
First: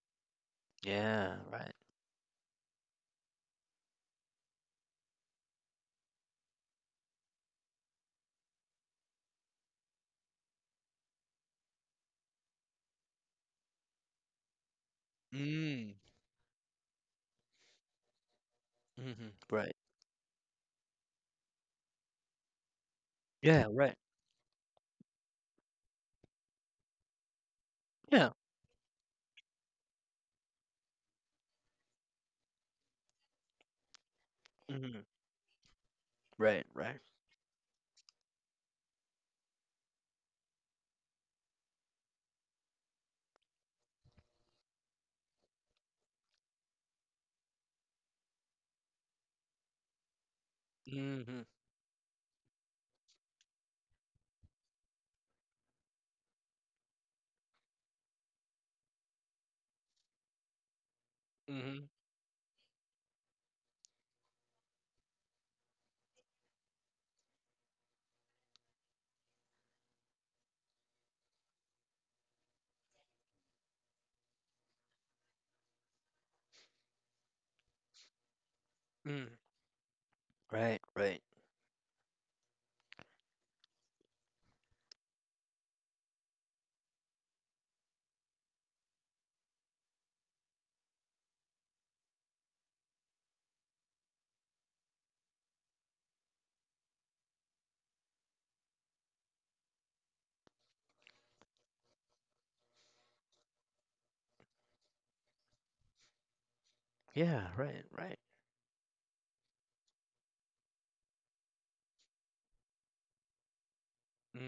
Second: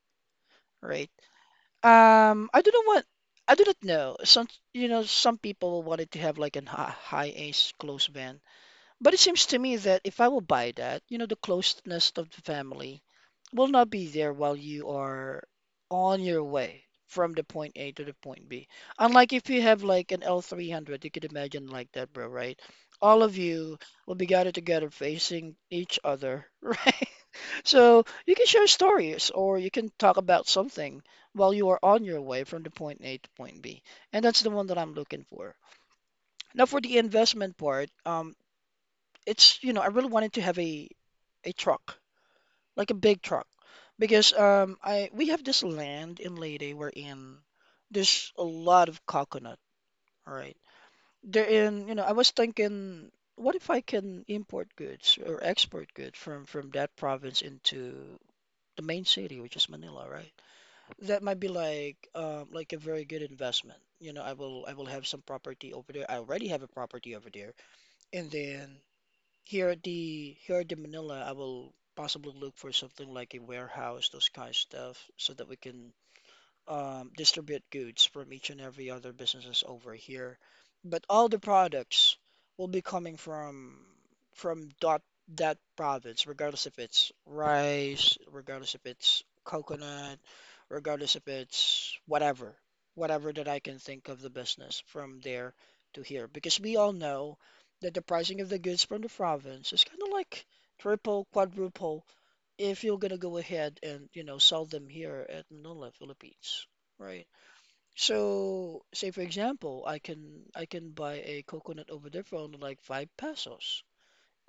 S2: right?
S1: Yeah, right.
S2: I don't know what. I do not know. Some, some people wanted to have like a high ace close van. But it seems to me that if I will buy that, the closeness of the family will not be there while you are
S1: Mm,
S2: on your way from the point A to the point B.
S1: mm-hmm.
S2: Unlike if you
S1: Right.
S2: have like an L300, you could imagine like that, bro, right? All of
S1: Yeah,
S2: you
S1: right.
S2: will be gathered together facing each other, right? So
S1: Yeah.
S2: you can share stories or you can talk about something while you are on your way from the point A to point B. And that's the one that I'm
S1: Mm-hmm.
S2: looking for.
S1: Right,
S2: Now, for
S1: right.
S2: the investment part, it's I really wanted to have a truck like a big truck because I we have this land in Leyte wherein there's a lot of coconut, all right,
S1: Mm-hmm.
S2: there in, I was thinking what if I can import goods or export goods from that province into the main city, which is Manila, right? That might be
S1: Mm-hmm.
S2: like a very good investment. I will have some property over there. I already have a property over there. And then here at the Manila, I will possibly look for something like a warehouse, those kind of stuff, so that we can distribute goods from each and every other
S1: Mm.
S2: businesses over here.
S1: Right,
S2: But
S1: right.
S2: all the products will be coming from from dot, that province, regardless if it's rice, regardless if it's coconut, regardless if it's whatever, whatever that I can think of the business from there to here. Because we all know that the pricing of the goods from the province is kind of like triple, quadruple if you're gonna go ahead and sell them here at Manila, Philippines, right?
S1: Yeah, right, right.
S2: So say for example, I can buy a coconut over there for only like five pesos,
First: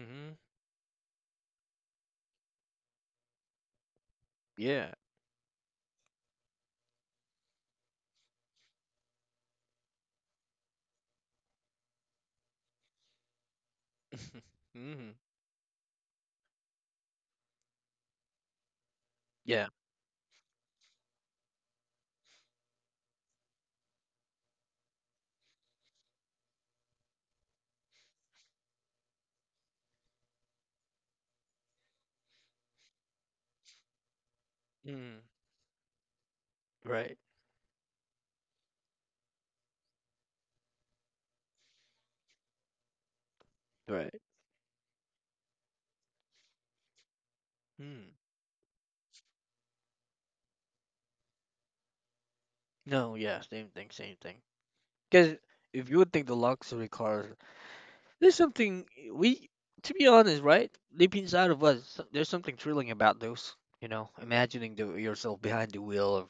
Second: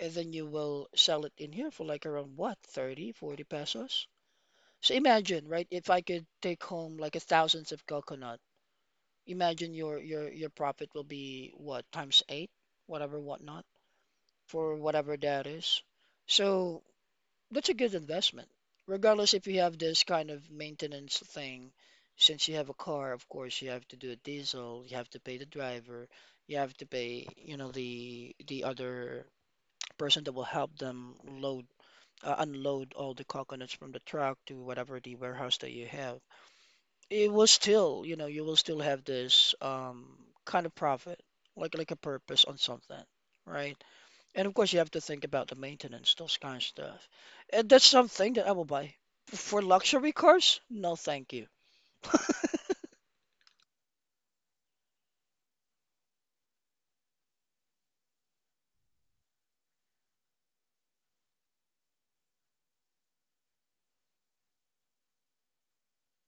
S2: and then you will sell it in here for like around what, 30, 40 pesos.
S1: Yeah.
S2: So imagine, right? If I could take home like a thousands of coconut, imagine your profit will be what, times eight, whatever, whatnot, for
S1: Mm-hmm.
S2: whatever that is. So that's a good investment, regardless if you
S1: Yeah.
S2: have this kind of maintenance thing. Since you have a car, of course, you have to do a diesel, you have to pay the driver, you have to pay, you know, the other person that will help them load unload all the coconuts from the truck to whatever
S1: Mm.
S2: the warehouse that you have.
S1: Right,
S2: It will still, you will still have this kind of profit, like a purpose on something, right?
S1: right.
S2: And of course, you have to think about the maintenance, those kind of stuff. And that's
S1: Mm.
S2: something that I will buy. For luxury cars? No, thank you.
S1: No, yeah, same thing, same thing. Because if you would think the luxury cars, there's something to be honest, right? Deep inside of us, so- there's something thrilling about those. You know, imagining yourself behind the wheel of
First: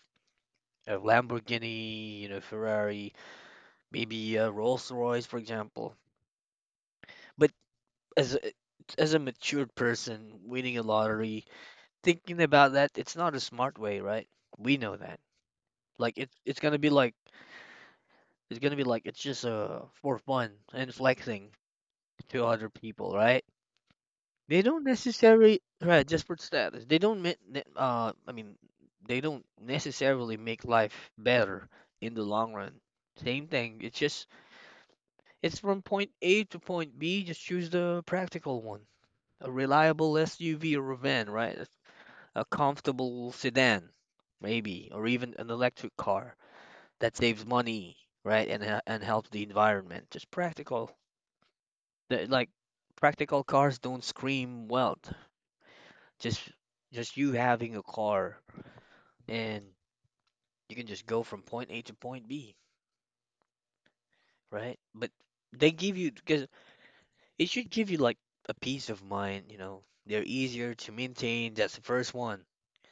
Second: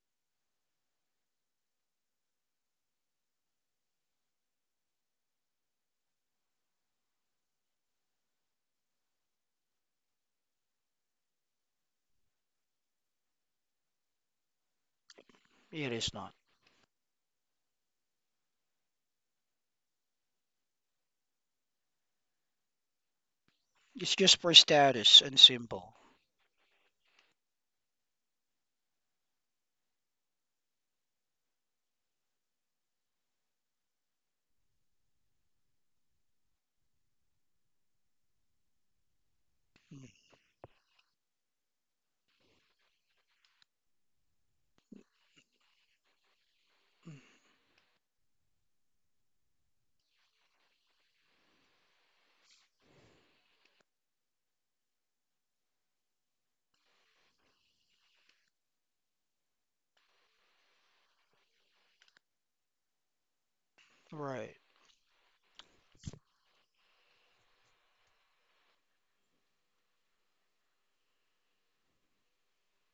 S1: a Lamborghini, you know, Ferrari, maybe a Rolls Royce, for example. But as a, as a matured person, winning a lottery, thinking about that, it's not a smart way, right? We know that.
S2: It is
S1: Like
S2: not.
S1: it's gonna be like it's gonna be like it's just for fun and flexing to other people, right?
S2: It's just for
S1: They don't
S2: status and
S1: necessarily
S2: symbol.
S1: right just for status. They don't make uh I mean they don't necessarily make life better in the long run. Same thing. It's just it's from point A to point B. Just choose the practical one. A
S2: Mm,
S1: reliable SUV or a van, right? A comfortable sedan, maybe, or even an electric car that
S2: mm,
S1: saves money, right? And helps the environment. Just practical. Like practical cars don't scream wealth. Just just you having a car and you can just go from point A to point B,
S2: right.
S1: right? But they give you because it should give you like a peace of mind, you know. They're easier to maintain. That's the first one.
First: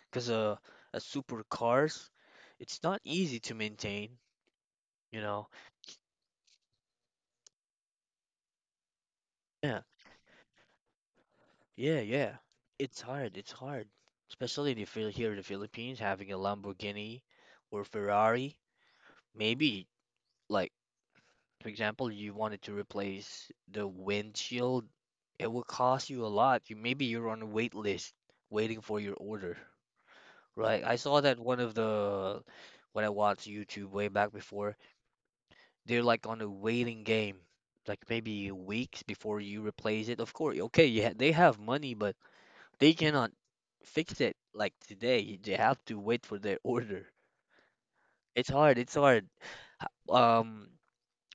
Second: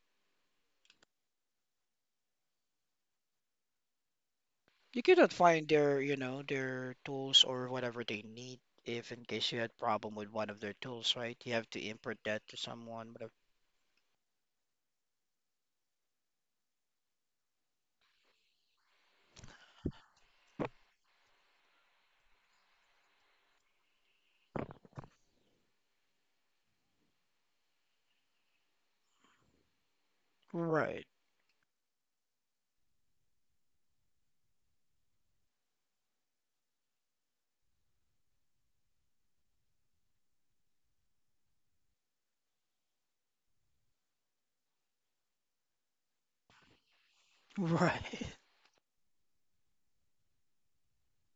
S1: Because a super cars, it's not easy to maintain,
S2: You
S1: you
S2: cannot
S1: know.
S2: find their, you know, their tools or whatever they need if in case you had
S1: Yeah,
S2: problem with one of their tools, right? You have to
S1: yeah,
S2: import
S1: yeah.
S2: that to
S1: It's
S2: someone, whatever.
S1: hard. It's hard. Especially if you're here in the Philippines, having a Lamborghini or Ferrari, maybe like for example, you wanted to replace the windshield, it will cost you a lot. You maybe you're on a wait list waiting for your order, right? I
S2: Right.
S1: saw that one of the when I watched YouTube way back before, they're like on a waiting game, like maybe weeks before you replace it. Of course, okay, yeah, they have money, but they cannot fix it like today. They have to wait for their order.
S2: Right.
S1: It's hard, it's hard. Um,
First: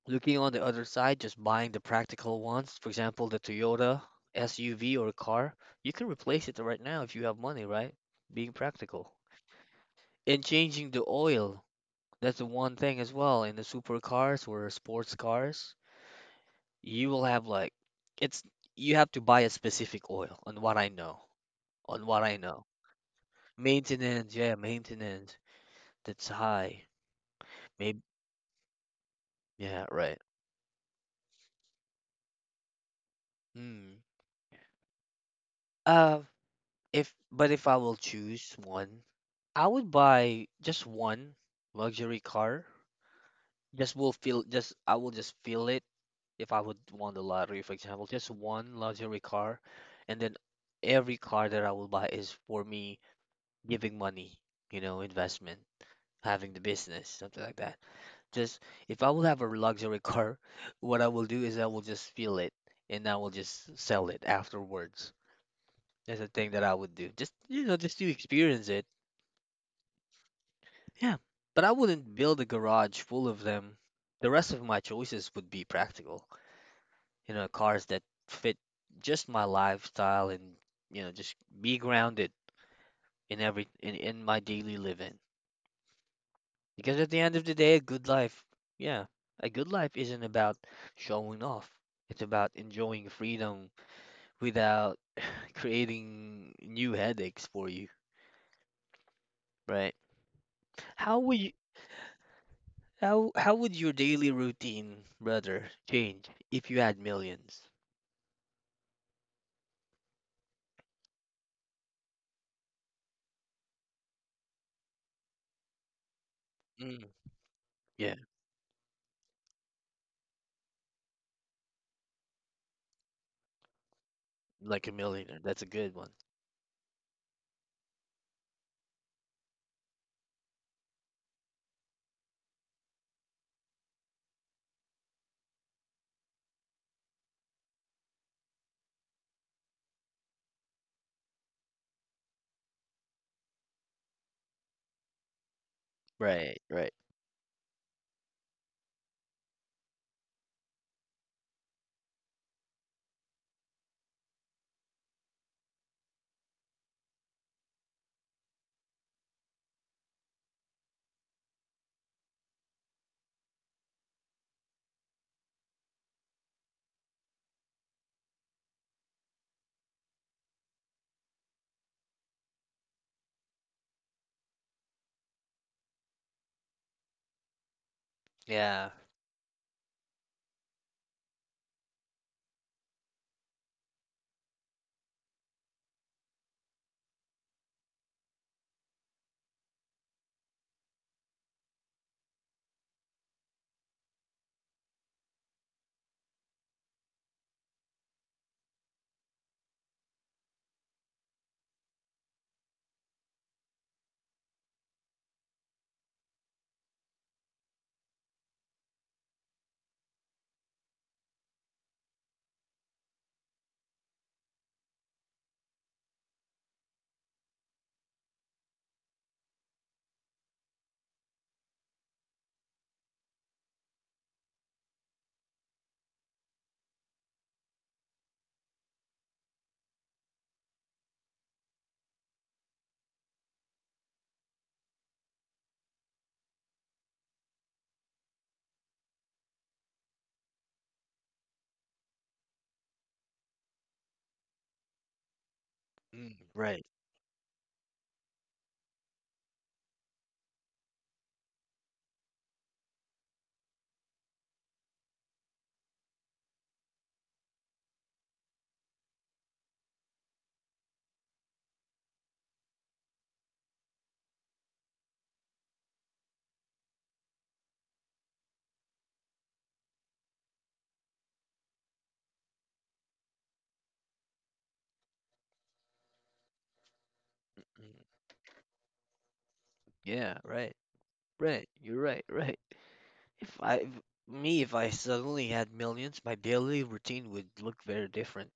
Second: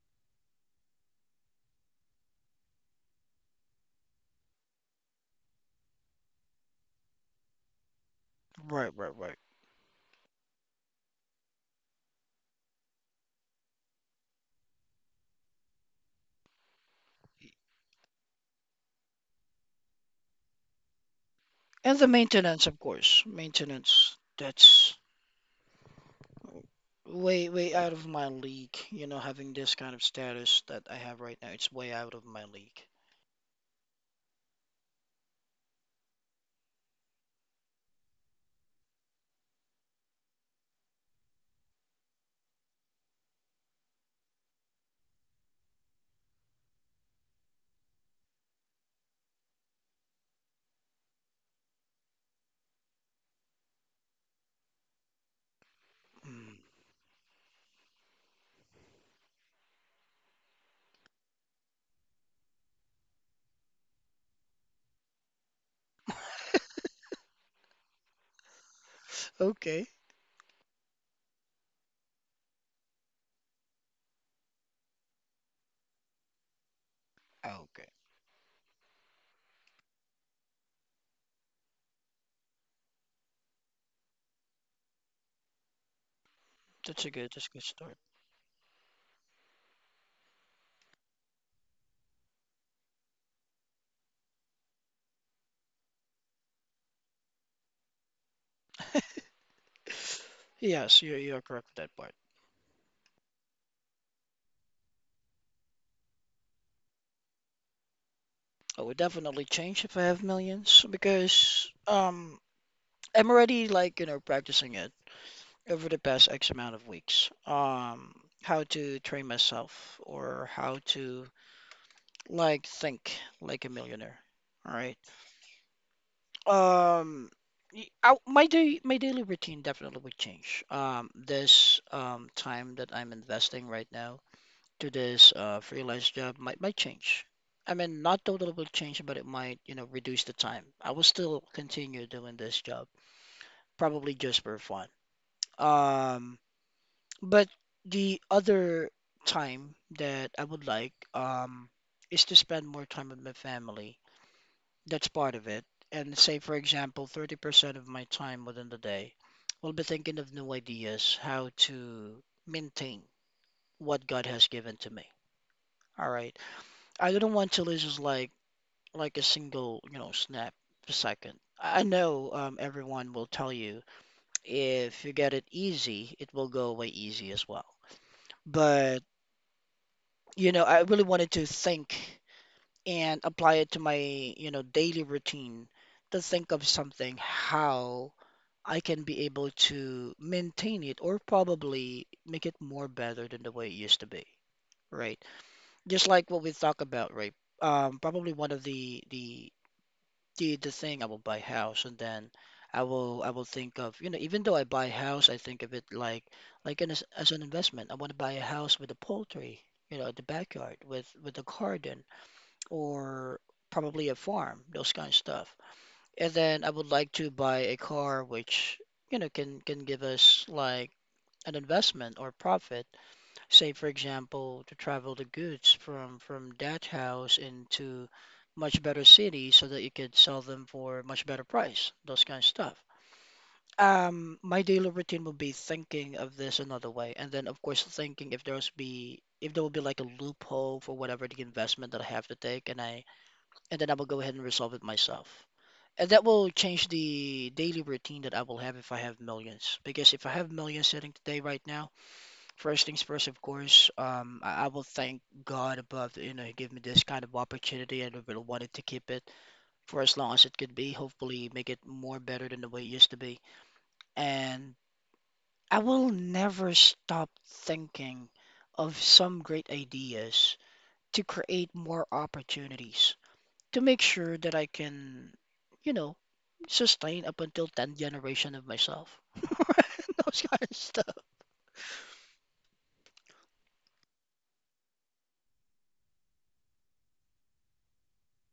S1: Looking on the other side, just buying the practical ones, for example, the Toyota SUV or a car, you can replace it right now if you have money, right? Being
S2: Right, right,
S1: practical.
S2: right.
S1: And changing the oil, that's the one thing as well. In the supercars or sports cars, you will have like, it's, you have to buy a specific oil, on what I know.
S2: And
S1: On
S2: the
S1: what I know.
S2: maintenance, of course. Maintenance,
S1: Maintenance, yeah,
S2: that's
S1: maintenance, that's high.
S2: way, way out
S1: Maybe,
S2: of my league, you know, having this
S1: yeah,
S2: kind of
S1: right.
S2: status that I have right now, it's way out of my league.
S1: Hmm. Uh, If but if I will choose one, I would buy just one luxury car. Just will feel just I will just feel it if I would won the lottery, for example, just one luxury car, and then every car that I will buy is for me giving money, you know, investment, having
S2: Mm.
S1: the business, something like that. Just if I will have a luxury car, what I will do is I will just feel it and I will just sell it afterwards. That's the thing that I would do. Just you know, just to experience it.
S2: Okay.
S1: Yeah, but I wouldn't build a garage full of them. The rest of my choices would be practical. You know, cars
S2: Okay.
S1: that fit just my lifestyle and, you know, just be grounded in my daily living. Because at the end of
S2: That's a
S1: the
S2: good
S1: day,
S2: start.
S1: yeah, a good life isn't about showing off. It's about enjoying freedom without creating new headaches for you, right?
S2: Yes, you
S1: How
S2: you
S1: would
S2: are
S1: you
S2: correct with that part.
S1: How how would your daily routine, brother, change if you had millions?
S2: I would definitely change if I have millions because I'm already like, you know, practicing it over the past X amount of
S1: Mm,
S2: weeks.
S1: yeah,
S2: How to train myself or how to like think like a millionaire. All
S1: like a
S2: right.
S1: millionaire. That's a good one.
S2: Um, my daily routine definitely would change. This time that I'm investing right now to this freelance job might change. I mean, not totally will change, but it might, you know, reduce the time. I will still continue doing this job, probably just for fun. Um,
S1: Right, right.
S2: but the other time that I would like is to spend more time with my family. That's part of it. And say, for example, 30% of my time within the day will be thinking of new ideas, how to maintain what God has given to me. All right. I don't want to lose like a single, snap a second. I know, everyone will tell you if you get it easy, it will go away easy as well.
S1: Yeah.
S2: But, you know, I really wanted to think and apply it to my, you know, daily routine, to think of something how I can be able to maintain it or probably make it more better than the way it used to be, right? Just like what we talk about, right? Probably one of the thing I will buy house, and then I will think of, you know, even though I buy house, I think of it like an, as an investment. I want to buy a house with a poultry, you know, the backyard with a garden or probably a farm, those kind of stuff. And then I would like to buy a car which, you know, can give us like an investment or profit. Say, for example, to travel the goods from that house into much better city so that you could sell them for much better price, those kind of stuff. My daily routine would be thinking of this another way, and then of course thinking if there's be if there will be like a loophole for whatever the investment that I have to take, and then I will go ahead and resolve it myself. And that
S1: Mm,
S2: will
S1: right.
S2: change the daily routine that I will have if I have millions. Because if I have millions sitting today right now, first things first, of course, I will thank God above, you know, he gave me this kind of opportunity and I really wanted to keep it for as long as it could be. Hopefully, make it more better than the way it used to be. And I will never stop thinking of some great ideas to create more opportunities to make sure that I can, you know, sustain up until
S1: Mm,
S2: 10th generation of myself.
S1: yeah,
S2: Those kind
S1: right.
S2: of stuff.
S1: Right. You're right, right. If I if I suddenly had millions, my daily routine would look very different,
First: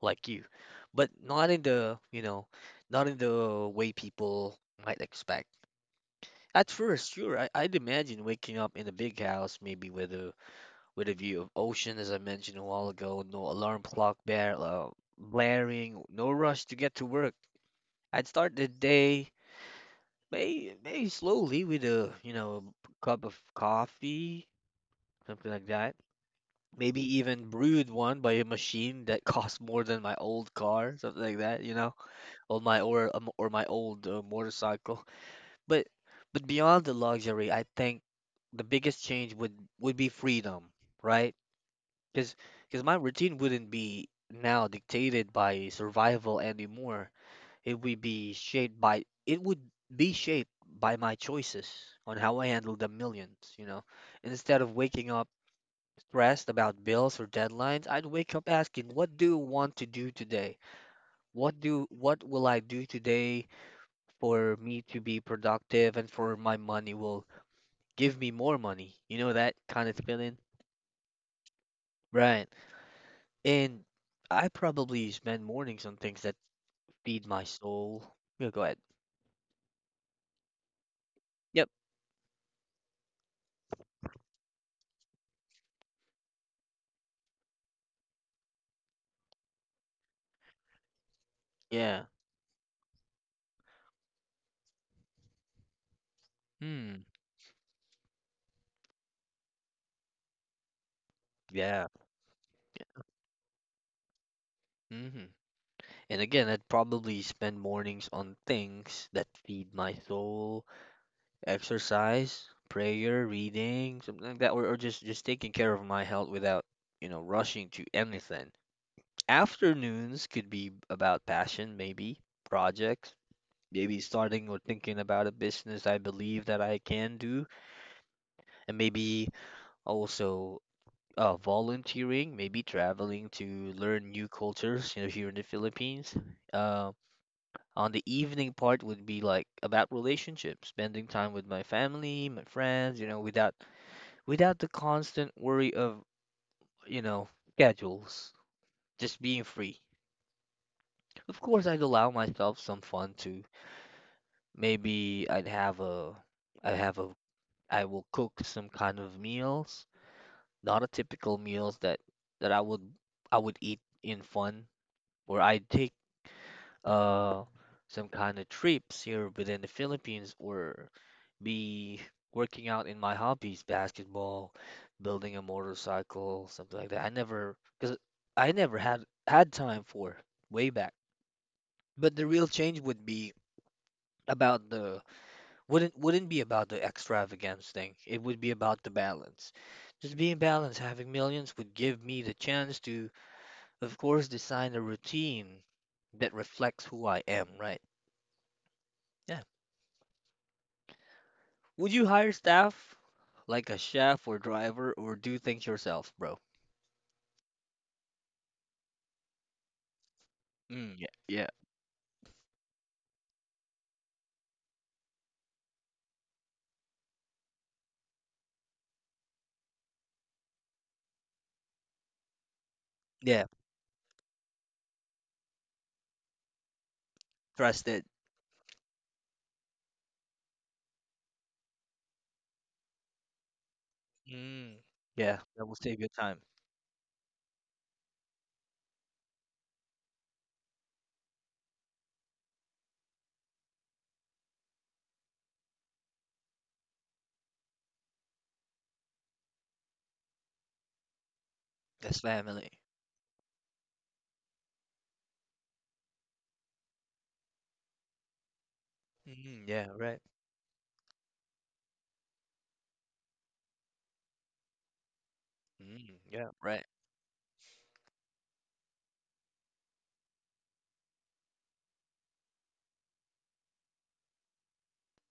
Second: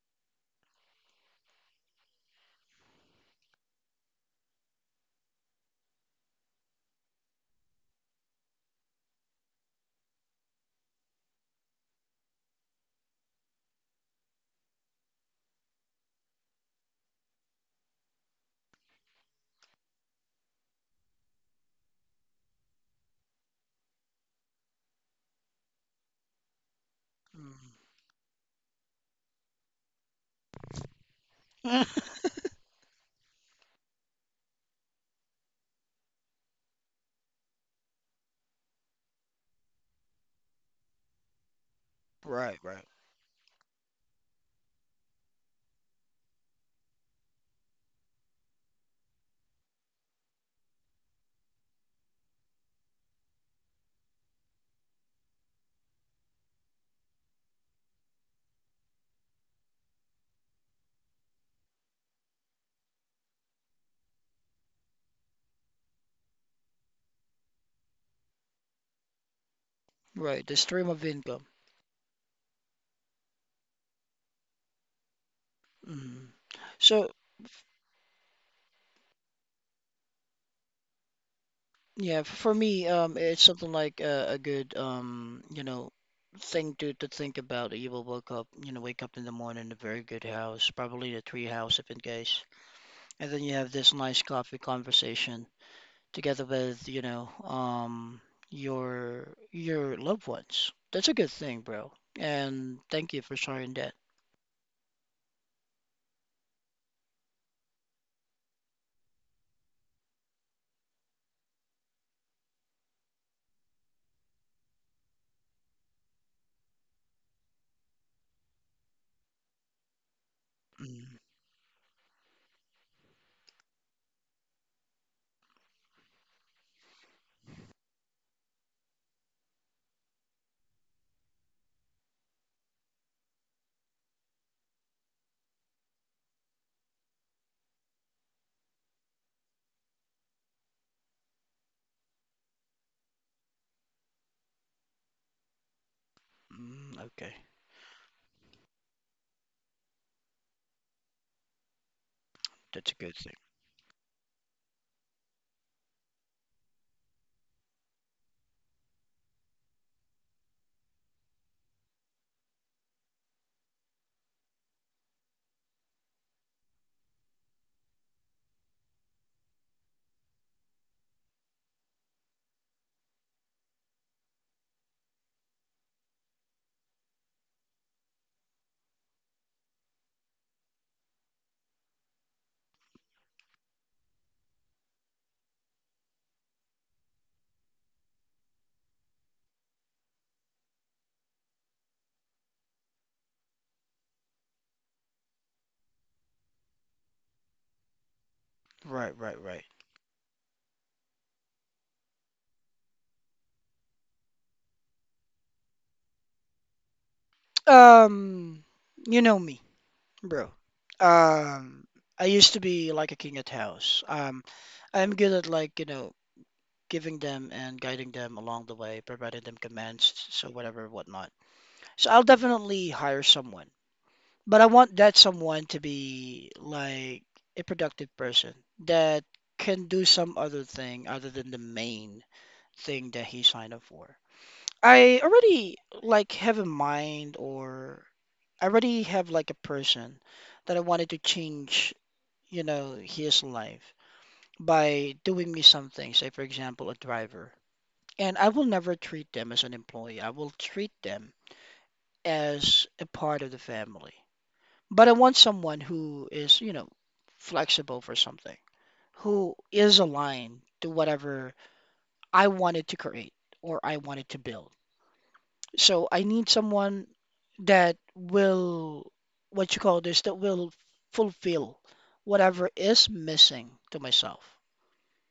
S1: like you. But not in the, you know, not in the way people might expect. At first, sure, I'd imagine waking up in a big house, maybe with a view of ocean, as I mentioned a while ago. No alarm clock blaring, no rush to get to work. I'd start the day maybe slowly with a you know cup of coffee, something like that. Maybe even brewed one by a machine that costs more than my old car, something like that, you know,
S2: Mm.
S1: or my old motorcycle. But but beyond the luxury, I think the biggest change would be freedom, right? Because
S2: Right,
S1: because
S2: right,
S1: my routine wouldn't be now dictated by survival anymore. It would be shaped by my choices on how I handle the millions, you know. Instead of waking up stressed about bills or deadlines, I'd wake up asking, what do I want to do today? What will I do today for me to be productive and for my money will give me more money? You know that kind of feeling?
S2: right. The stream of income.
S1: Right. And I probably spend mornings on things
S2: Mm.
S1: that
S2: So
S1: feed my soul. Yeah, go ahead. Yep.
S2: yeah, for me, it's something like a good you know, thing to think about. You will wake up, in the morning in a very good house, probably a tree house if in
S1: Yeah.
S2: case, and then you have this nice coffee conversation together with,
S1: Hmm.
S2: you know, your loved ones. That's a good thing,
S1: Yeah.
S2: bro. And thank you for sharing that.
S1: mm hmm And again, I'd probably spend mornings on things that feed my soul, exercise, prayer, reading, something like that, or just taking care of my health without, you know, rushing to anything. Afternoons could be
S2: Mm,
S1: about passion, maybe projects, maybe starting or thinking about a business I believe that I can do, and maybe also volunteering, maybe traveling to learn new cultures, you know, here in the Philippines. Uh, on the evening part would be like about relationships, spending time with my family, my friends, you know, without the constant worry of, you
S2: mm,
S1: know,
S2: okay,
S1: schedules, just being free. Of course, I'd allow myself some
S2: that's a
S1: fun
S2: good thing.
S1: too. Maybe I'd have a, I will cook some kind of meals, not a typical meals that I would eat in fun or I take uh some kind of trips here within the Philippines or be working out in my hobbies, basketball, building a motorcycle, something like that. I never had had time for way back. But the real change would be about the wouldn't be about the extravagance thing. It would be about the balance. Just being balanced, having millions would give me the chance to, of course, design a routine that reflects who I am, right?
S2: Right, right,
S1: Yeah.
S2: right.
S1: Would you hire staff like a chef or driver or do things yourself, bro?
S2: Um, you know me, bro.
S1: Mm, yeah, yeah,
S2: Um, I used to be like a king at house. I'm good at like, you know, giving them and guiding them along the way, providing them commands, so whatever, whatnot. So I'll definitely hire
S1: yeah.
S2: someone. But I want that someone to be like a
S1: Trusted.
S2: productive person that can do some other thing other than the main thing that he signed up for.
S1: Mm,
S2: I
S1: yeah, that will
S2: already
S1: save your
S2: like
S1: time.
S2: have in mind or I already have like a person that I wanted to change, you know, his life by doing me something, say for example, a driver. And I will never treat them as an employee. I will treat them
S1: That's family.
S2: as a part of the family. But I want someone who is, you know, flexible for something, who
S1: Mm, yeah,
S2: is
S1: right.
S2: aligned to whatever I wanted to create or I wanted to build. So
S1: Mm,
S2: I
S1: yeah,
S2: need
S1: right.
S2: someone that will, what you call this, that will fulfill whatever is missing to myself.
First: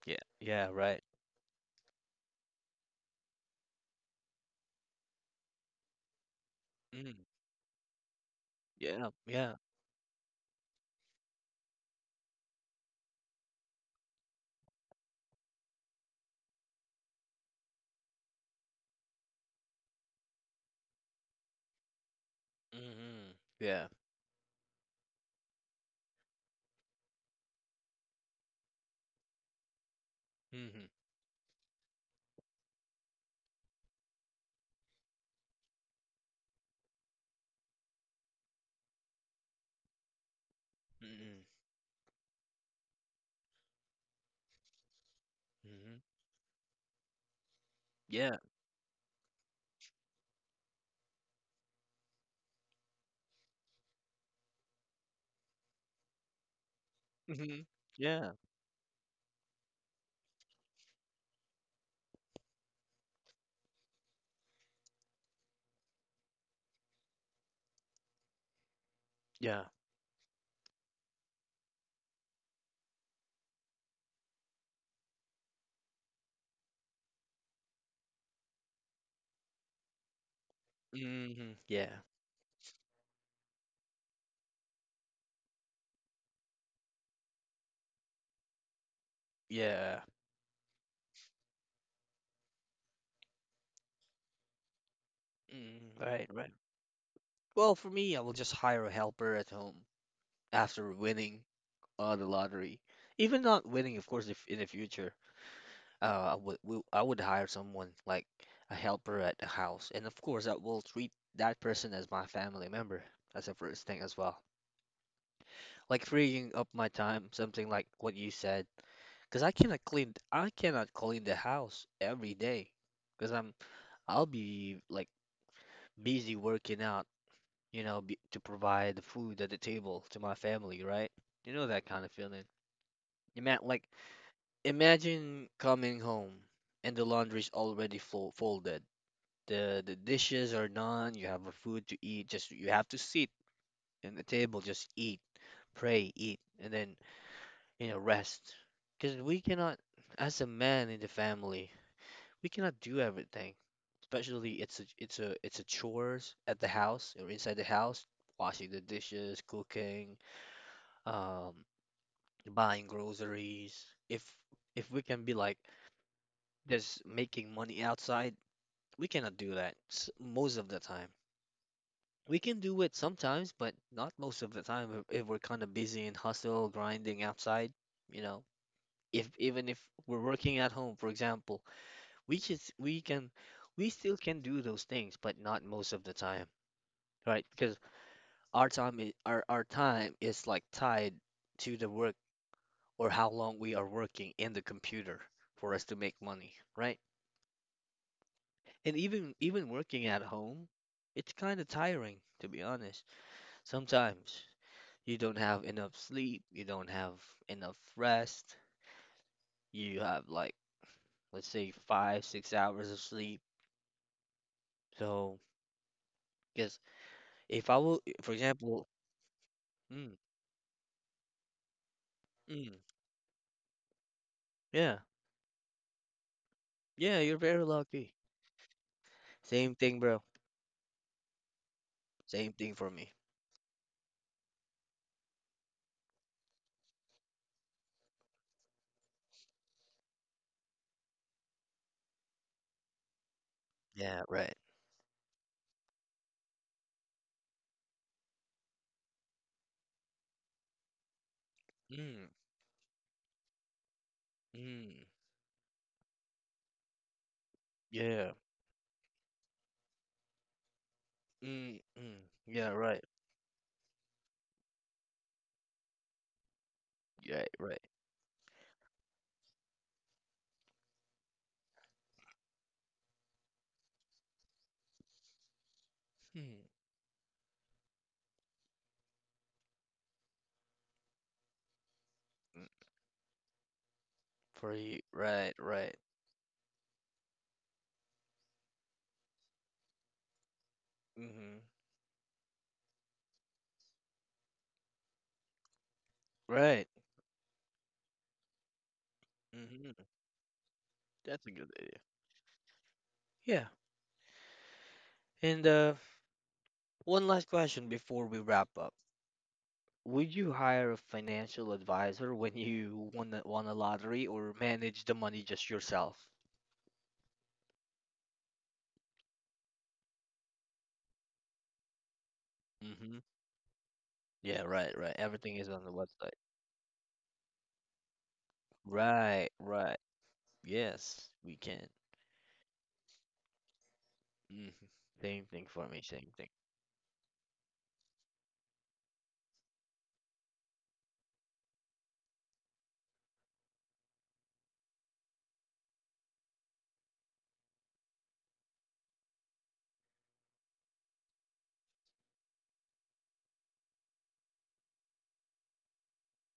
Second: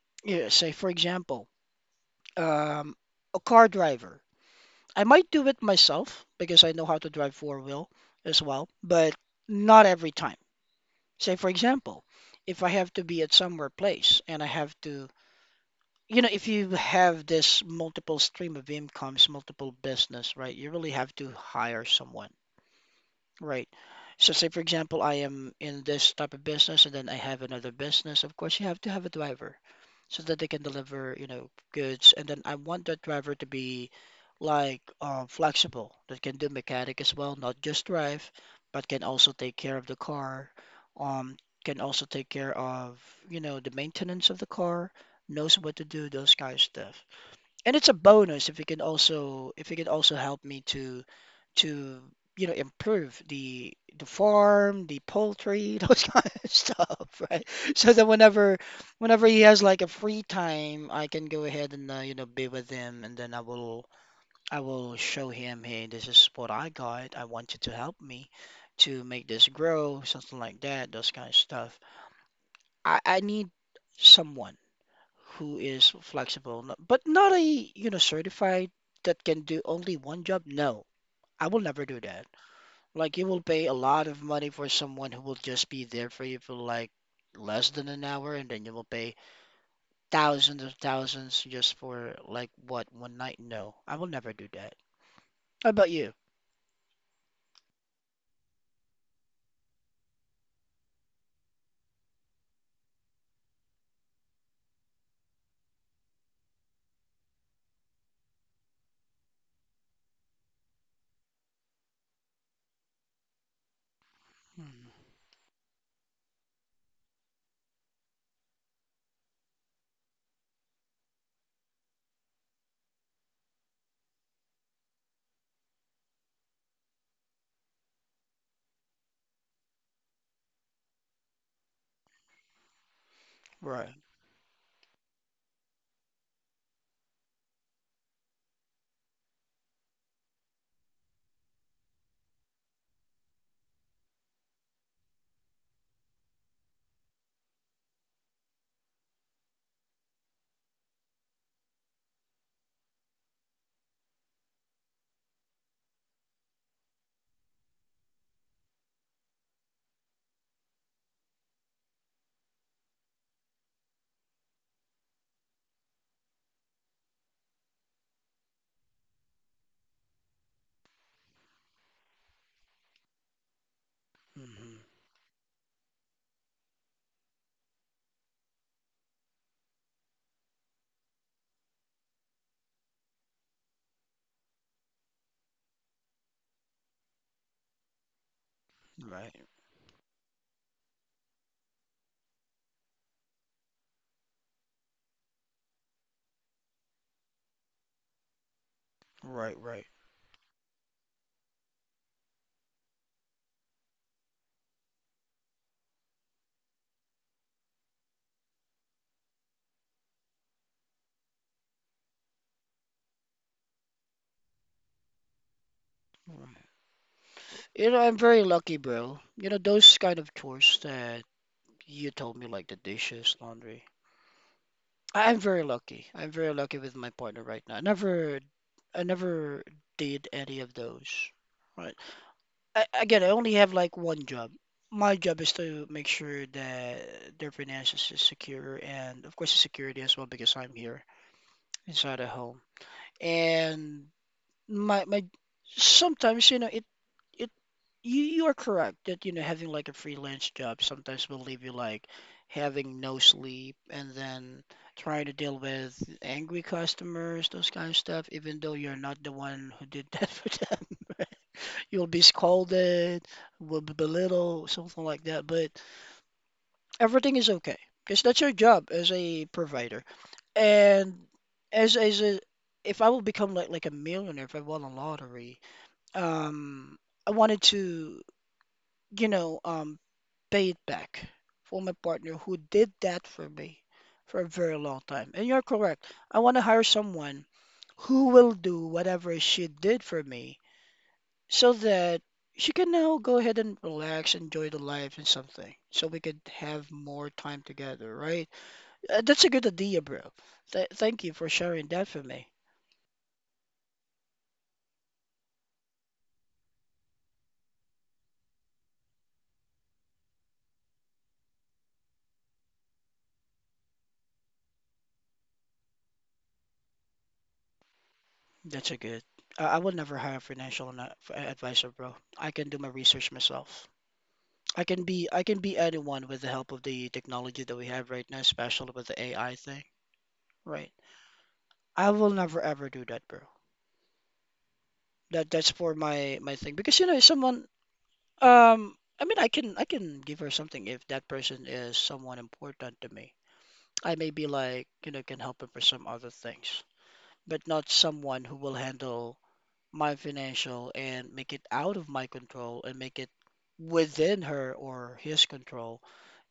S1: Yeah,
S2: Yeah,
S1: yeah,
S2: say, for
S1: right.
S2: example, um, a car driver. I might do it myself because I know how to
S1: Mm,
S2: drive four-wheel as well,
S1: yeah,
S2: but
S1: yeah.
S2: not every time. Say, for example, if I have to be at somewhere place and I have to, you know, if you have this multiple stream of incomes, multiple business, right? You really have to hire someone.
S1: Mm-hmm.
S2: Right.
S1: Yeah.
S2: So say for example, I am in this type of business and then I have another business. Of course, you have to have a driver so that they can
S1: Mm-hmm.
S2: deliver, you know, goods. And then I want that driver to be like flexible, that can do mechanic as well, not just drive, but can also take care of the car, um,
S1: Mm-hmm.
S2: can also take care of, you know, the maintenance of the car, knows what to
S1: Mm-hmm.
S2: do, those kind of stuff. And it's a
S1: Yeah.
S2: bonus if you can also if you can also help me to to, you know, improve the farm, the poultry, those kind of stuff, right?
S1: Mm-hmm.
S2: So that
S1: Yeah.
S2: whenever he has like a free time, I can go ahead and you know be with him, and then I will show him, hey, this is what I got. I want you to help me to make this
S1: Yeah.
S2: grow, something like that, those kind of stuff. I need someone who is flexible, but not a, you know, certified that can do only one job. No,
S1: Mm-hmm.
S2: I will never
S1: Yeah.
S2: do that. Like you will pay a lot of money for someone who will just be there for you for like less than an hour, and then you will pay
S1: Yeah.
S2: thousands of thousands just for like what one night? No, I will never do that. How about
S1: Mm,
S2: you?
S1: right, right. Well, for me, I will just hire a helper at home after winning the lottery. Even not winning, of course, if in the future, I would hire someone like a helper at the house, and of course, I will treat that person as my family member. That's the first thing as well.
S2: Hmm.
S1: Like freeing up my time, something like what you said, because I cannot clean the house every day, because I'll be like busy working out, you know, be, to provide the food at the table to my family, right? You know that kind of feeling. You meant like
S2: Right.
S1: imagine coming home and the laundry's already fo folded. The dishes are done. You have a food to eat. Just you have to sit in the table, just eat, pray, eat, and then you know rest. Because we cannot, as a man in the family, we cannot do everything. Especially it's a chores at the house or inside the house, washing the dishes, cooking, um, buying groceries. If we can be like just making money outside, we cannot do that most of the time. We can do it sometimes, but not most of the
S2: Hmm.
S1: time if we're kind of busy in hustle, grinding outside, you know. If even if we're working at home, for example, we just we can we still can do those things, but not most of the time, right? Because
S2: Right.
S1: our time is like tied to the work or how long we are working in the computer for us to make money, right? And even
S2: Right.
S1: even
S2: Right.
S1: working at home, it's kind of tiring, to be honest. Sometimes you don't have enough sleep, you don't have enough rest, you have, like, let's say, 5, 6 hours of sleep. So,
S2: Right.
S1: because if I
S2: You
S1: will,
S2: know, I'm
S1: for
S2: very lucky,
S1: example,
S2: bro. You know, those
S1: mm,
S2: kind of chores that you told me, like
S1: mm,
S2: the dishes, laundry.
S1: yeah,
S2: I'm very lucky. I'm very lucky with my
S1: yeah, you're
S2: partner
S1: very
S2: right now. I
S1: lucky.
S2: never, I never
S1: Same thing, bro.
S2: did any of those. Right.
S1: Same thing
S2: I,
S1: for me.
S2: again, I only have like one job. My job is to make sure that their finances is secure and of course the security as well because I'm here inside a home. And
S1: Yeah, right.
S2: my sometimes you know it you are correct that you know having like a freelance job sometimes will leave you like
S1: Mm,
S2: having no sleep and then
S1: mm,
S2: trying to deal with angry customers, those kind of stuff,
S1: yeah,
S2: even though you're not the one who did that for them.
S1: mm,
S2: You'll
S1: mm,
S2: be
S1: yeah, right,
S2: scolded, will be belittled, something like that. But everything
S1: yeah,
S2: is okay
S1: right.
S2: because that's your job as a provider. And as as a, if I will become like a millionaire, if I won a lottery,
S1: Mm,
S2: um, I wanted to, you know, pay it back for my partner who
S1: mm,
S2: did that for me for a
S1: for
S2: very
S1: you,
S2: long time. And
S1: right,
S2: you're
S1: right.
S2: correct. I want to hire someone who will do whatever she did for me
S1: Mm-hmm,
S2: so that she can now go ahead and relax, enjoy the life and something, so we could
S1: right.
S2: have more time together, right? That's a good
S1: Mm-hmm.
S2: idea, bro. Th Thank you
S1: That's a
S2: for
S1: good
S2: sharing
S1: idea.
S2: that for me.
S1: Yeah, and. One last question before we wrap up. Would you hire a financial advisor when you won the, won a lottery, or manage the money just yourself?
S2: That's a good. I would never hire a financial advisor, bro. I can do my
S1: Mm-hmm.
S2: research myself.
S1: Yeah, right, right.
S2: I
S1: Everything
S2: can
S1: is
S2: be
S1: on the
S2: anyone
S1: website.
S2: with the help of the technology that we have right now, especially with the
S1: Right,
S2: AI thing,
S1: right.
S2: right?
S1: Yes, we can.
S2: I will never ever do that, bro.
S1: Hmm Same
S2: That
S1: thing
S2: that's
S1: for
S2: for
S1: me, same
S2: my
S1: thing.
S2: my thing because you know, if someone I can give her something if that person is someone important to me. I may be like, you know, can help her for some other things, but not someone who will handle my financial and make it out of my control and make it within her or his control.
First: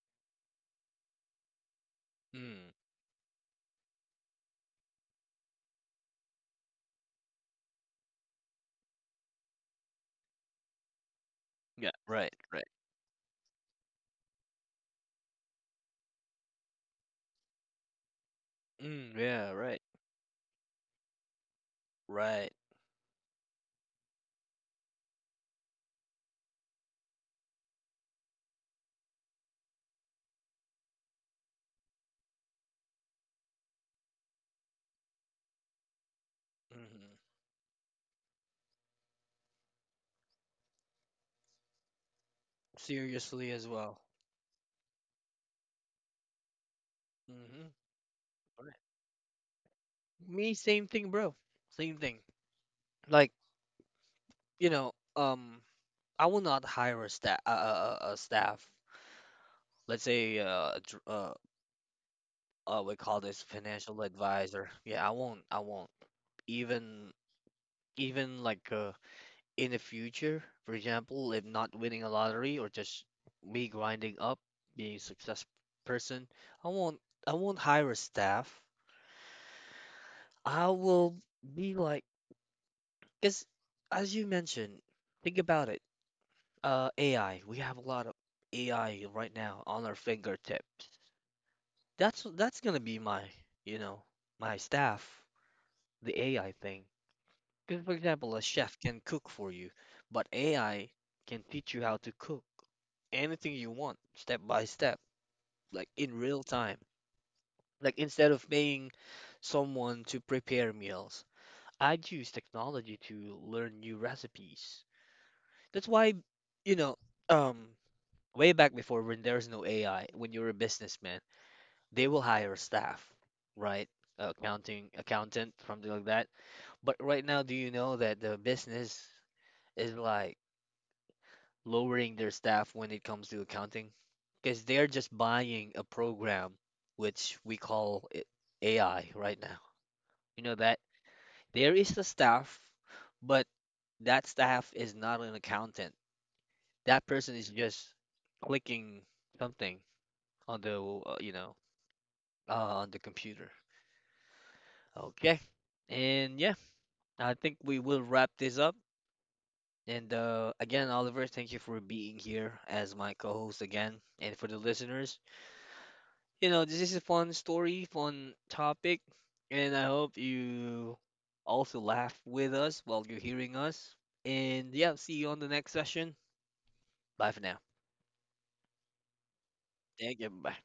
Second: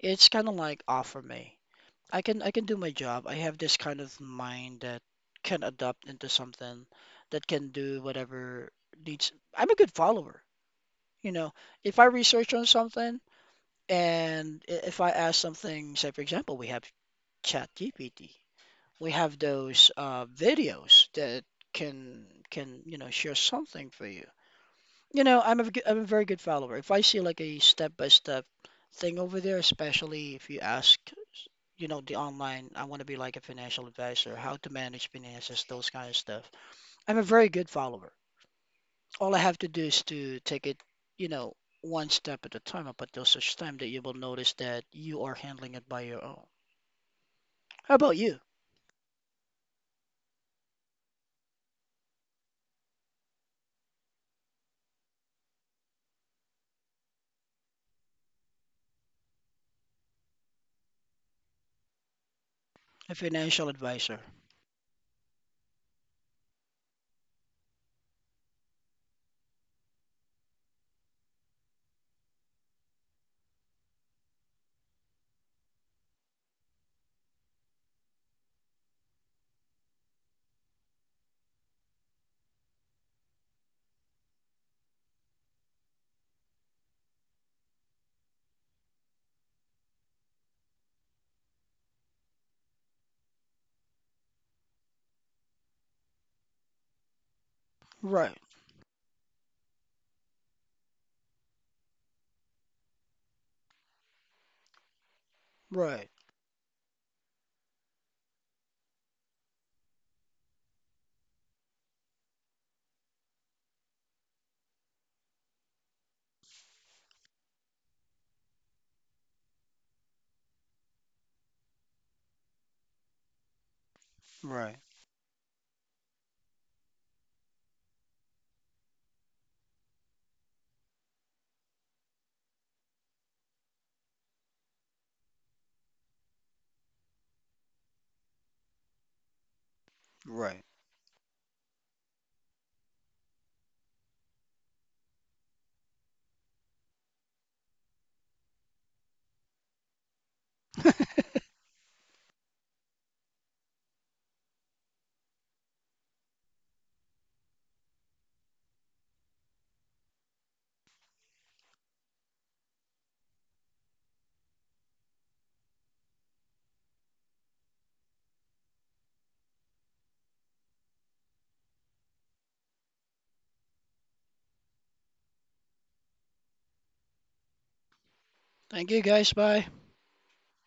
S2: It's kind of like offer me. I can
S1: Mm.
S2: do my job. I have this kind of mind that can adapt into something that can do whatever needs. I'm a good follower, you know.
S1: Yeah,
S2: If I
S1: right,
S2: research
S1: right.
S2: on something. And if I ask something, say for example, we have ChatGPT, we have
S1: Yeah, right,
S2: those videos that can
S1: right.
S2: can you know share something for you. You know, I'm a very good follower. If I see like a step by step thing over there, especially if you ask, you know, the online, I want to be like a financial advisor, how to manage finances, those kind of stuff. I'm a
S1: hmm
S2: very good follower all I have to do is to take it, you know, one step at a time up until
S1: Seriously
S2: such
S1: as
S2: time that you
S1: well.
S2: will notice that you are handling it by your own.
S1: Mm-hmm.
S2: How about you,
S1: Right. Me, same thing, bro. Same thing. Like, you know, um, I will not hire a staff, a staff. Let's say, we
S2: a
S1: call this
S2: financial
S1: financial
S2: advisor?
S1: advisor. Yeah, I won't. I won't. Even, even like, in the future, for example, if not winning a lottery or just me grinding up, being a success person, I won't. I won't hire a staff. I will be like, because as you mentioned, think about it. AI. We have a lot of AI right now on our fingertips. That's gonna be my, you know, my staff, the AI thing. Because, for example,
S2: Right,
S1: a chef can cook for you, but AI can teach you how to cook anything you want, step by step, like
S2: right,
S1: in real time. Like, instead of paying someone to prepare meals, I'd use technology to learn new recipes. That's why, you know, um, way back before when there's no AI, when you're a businessman, they will hire staff, right?
S2: right,
S1: Accounting accountant, something like that. But right now, do you know that the business is like lowering their staff when it comes to accounting? Because they're just buying a program which we call it AI right now. You know
S2: right.
S1: that there is the staff, but that staff is not an accountant. That person is just clicking something on the uh, on the computer. Okay. And yeah, I think we will wrap this up. And again, Oliver, thank you for being here as my co host again. And for the listeners, you know, this is a fun story, fun topic. And I hope you also laugh with us while you're hearing us. And yeah, see you on the next session. Bye for now.
S2: Thank you, guys. Bye.
S1: Thank you. Bye.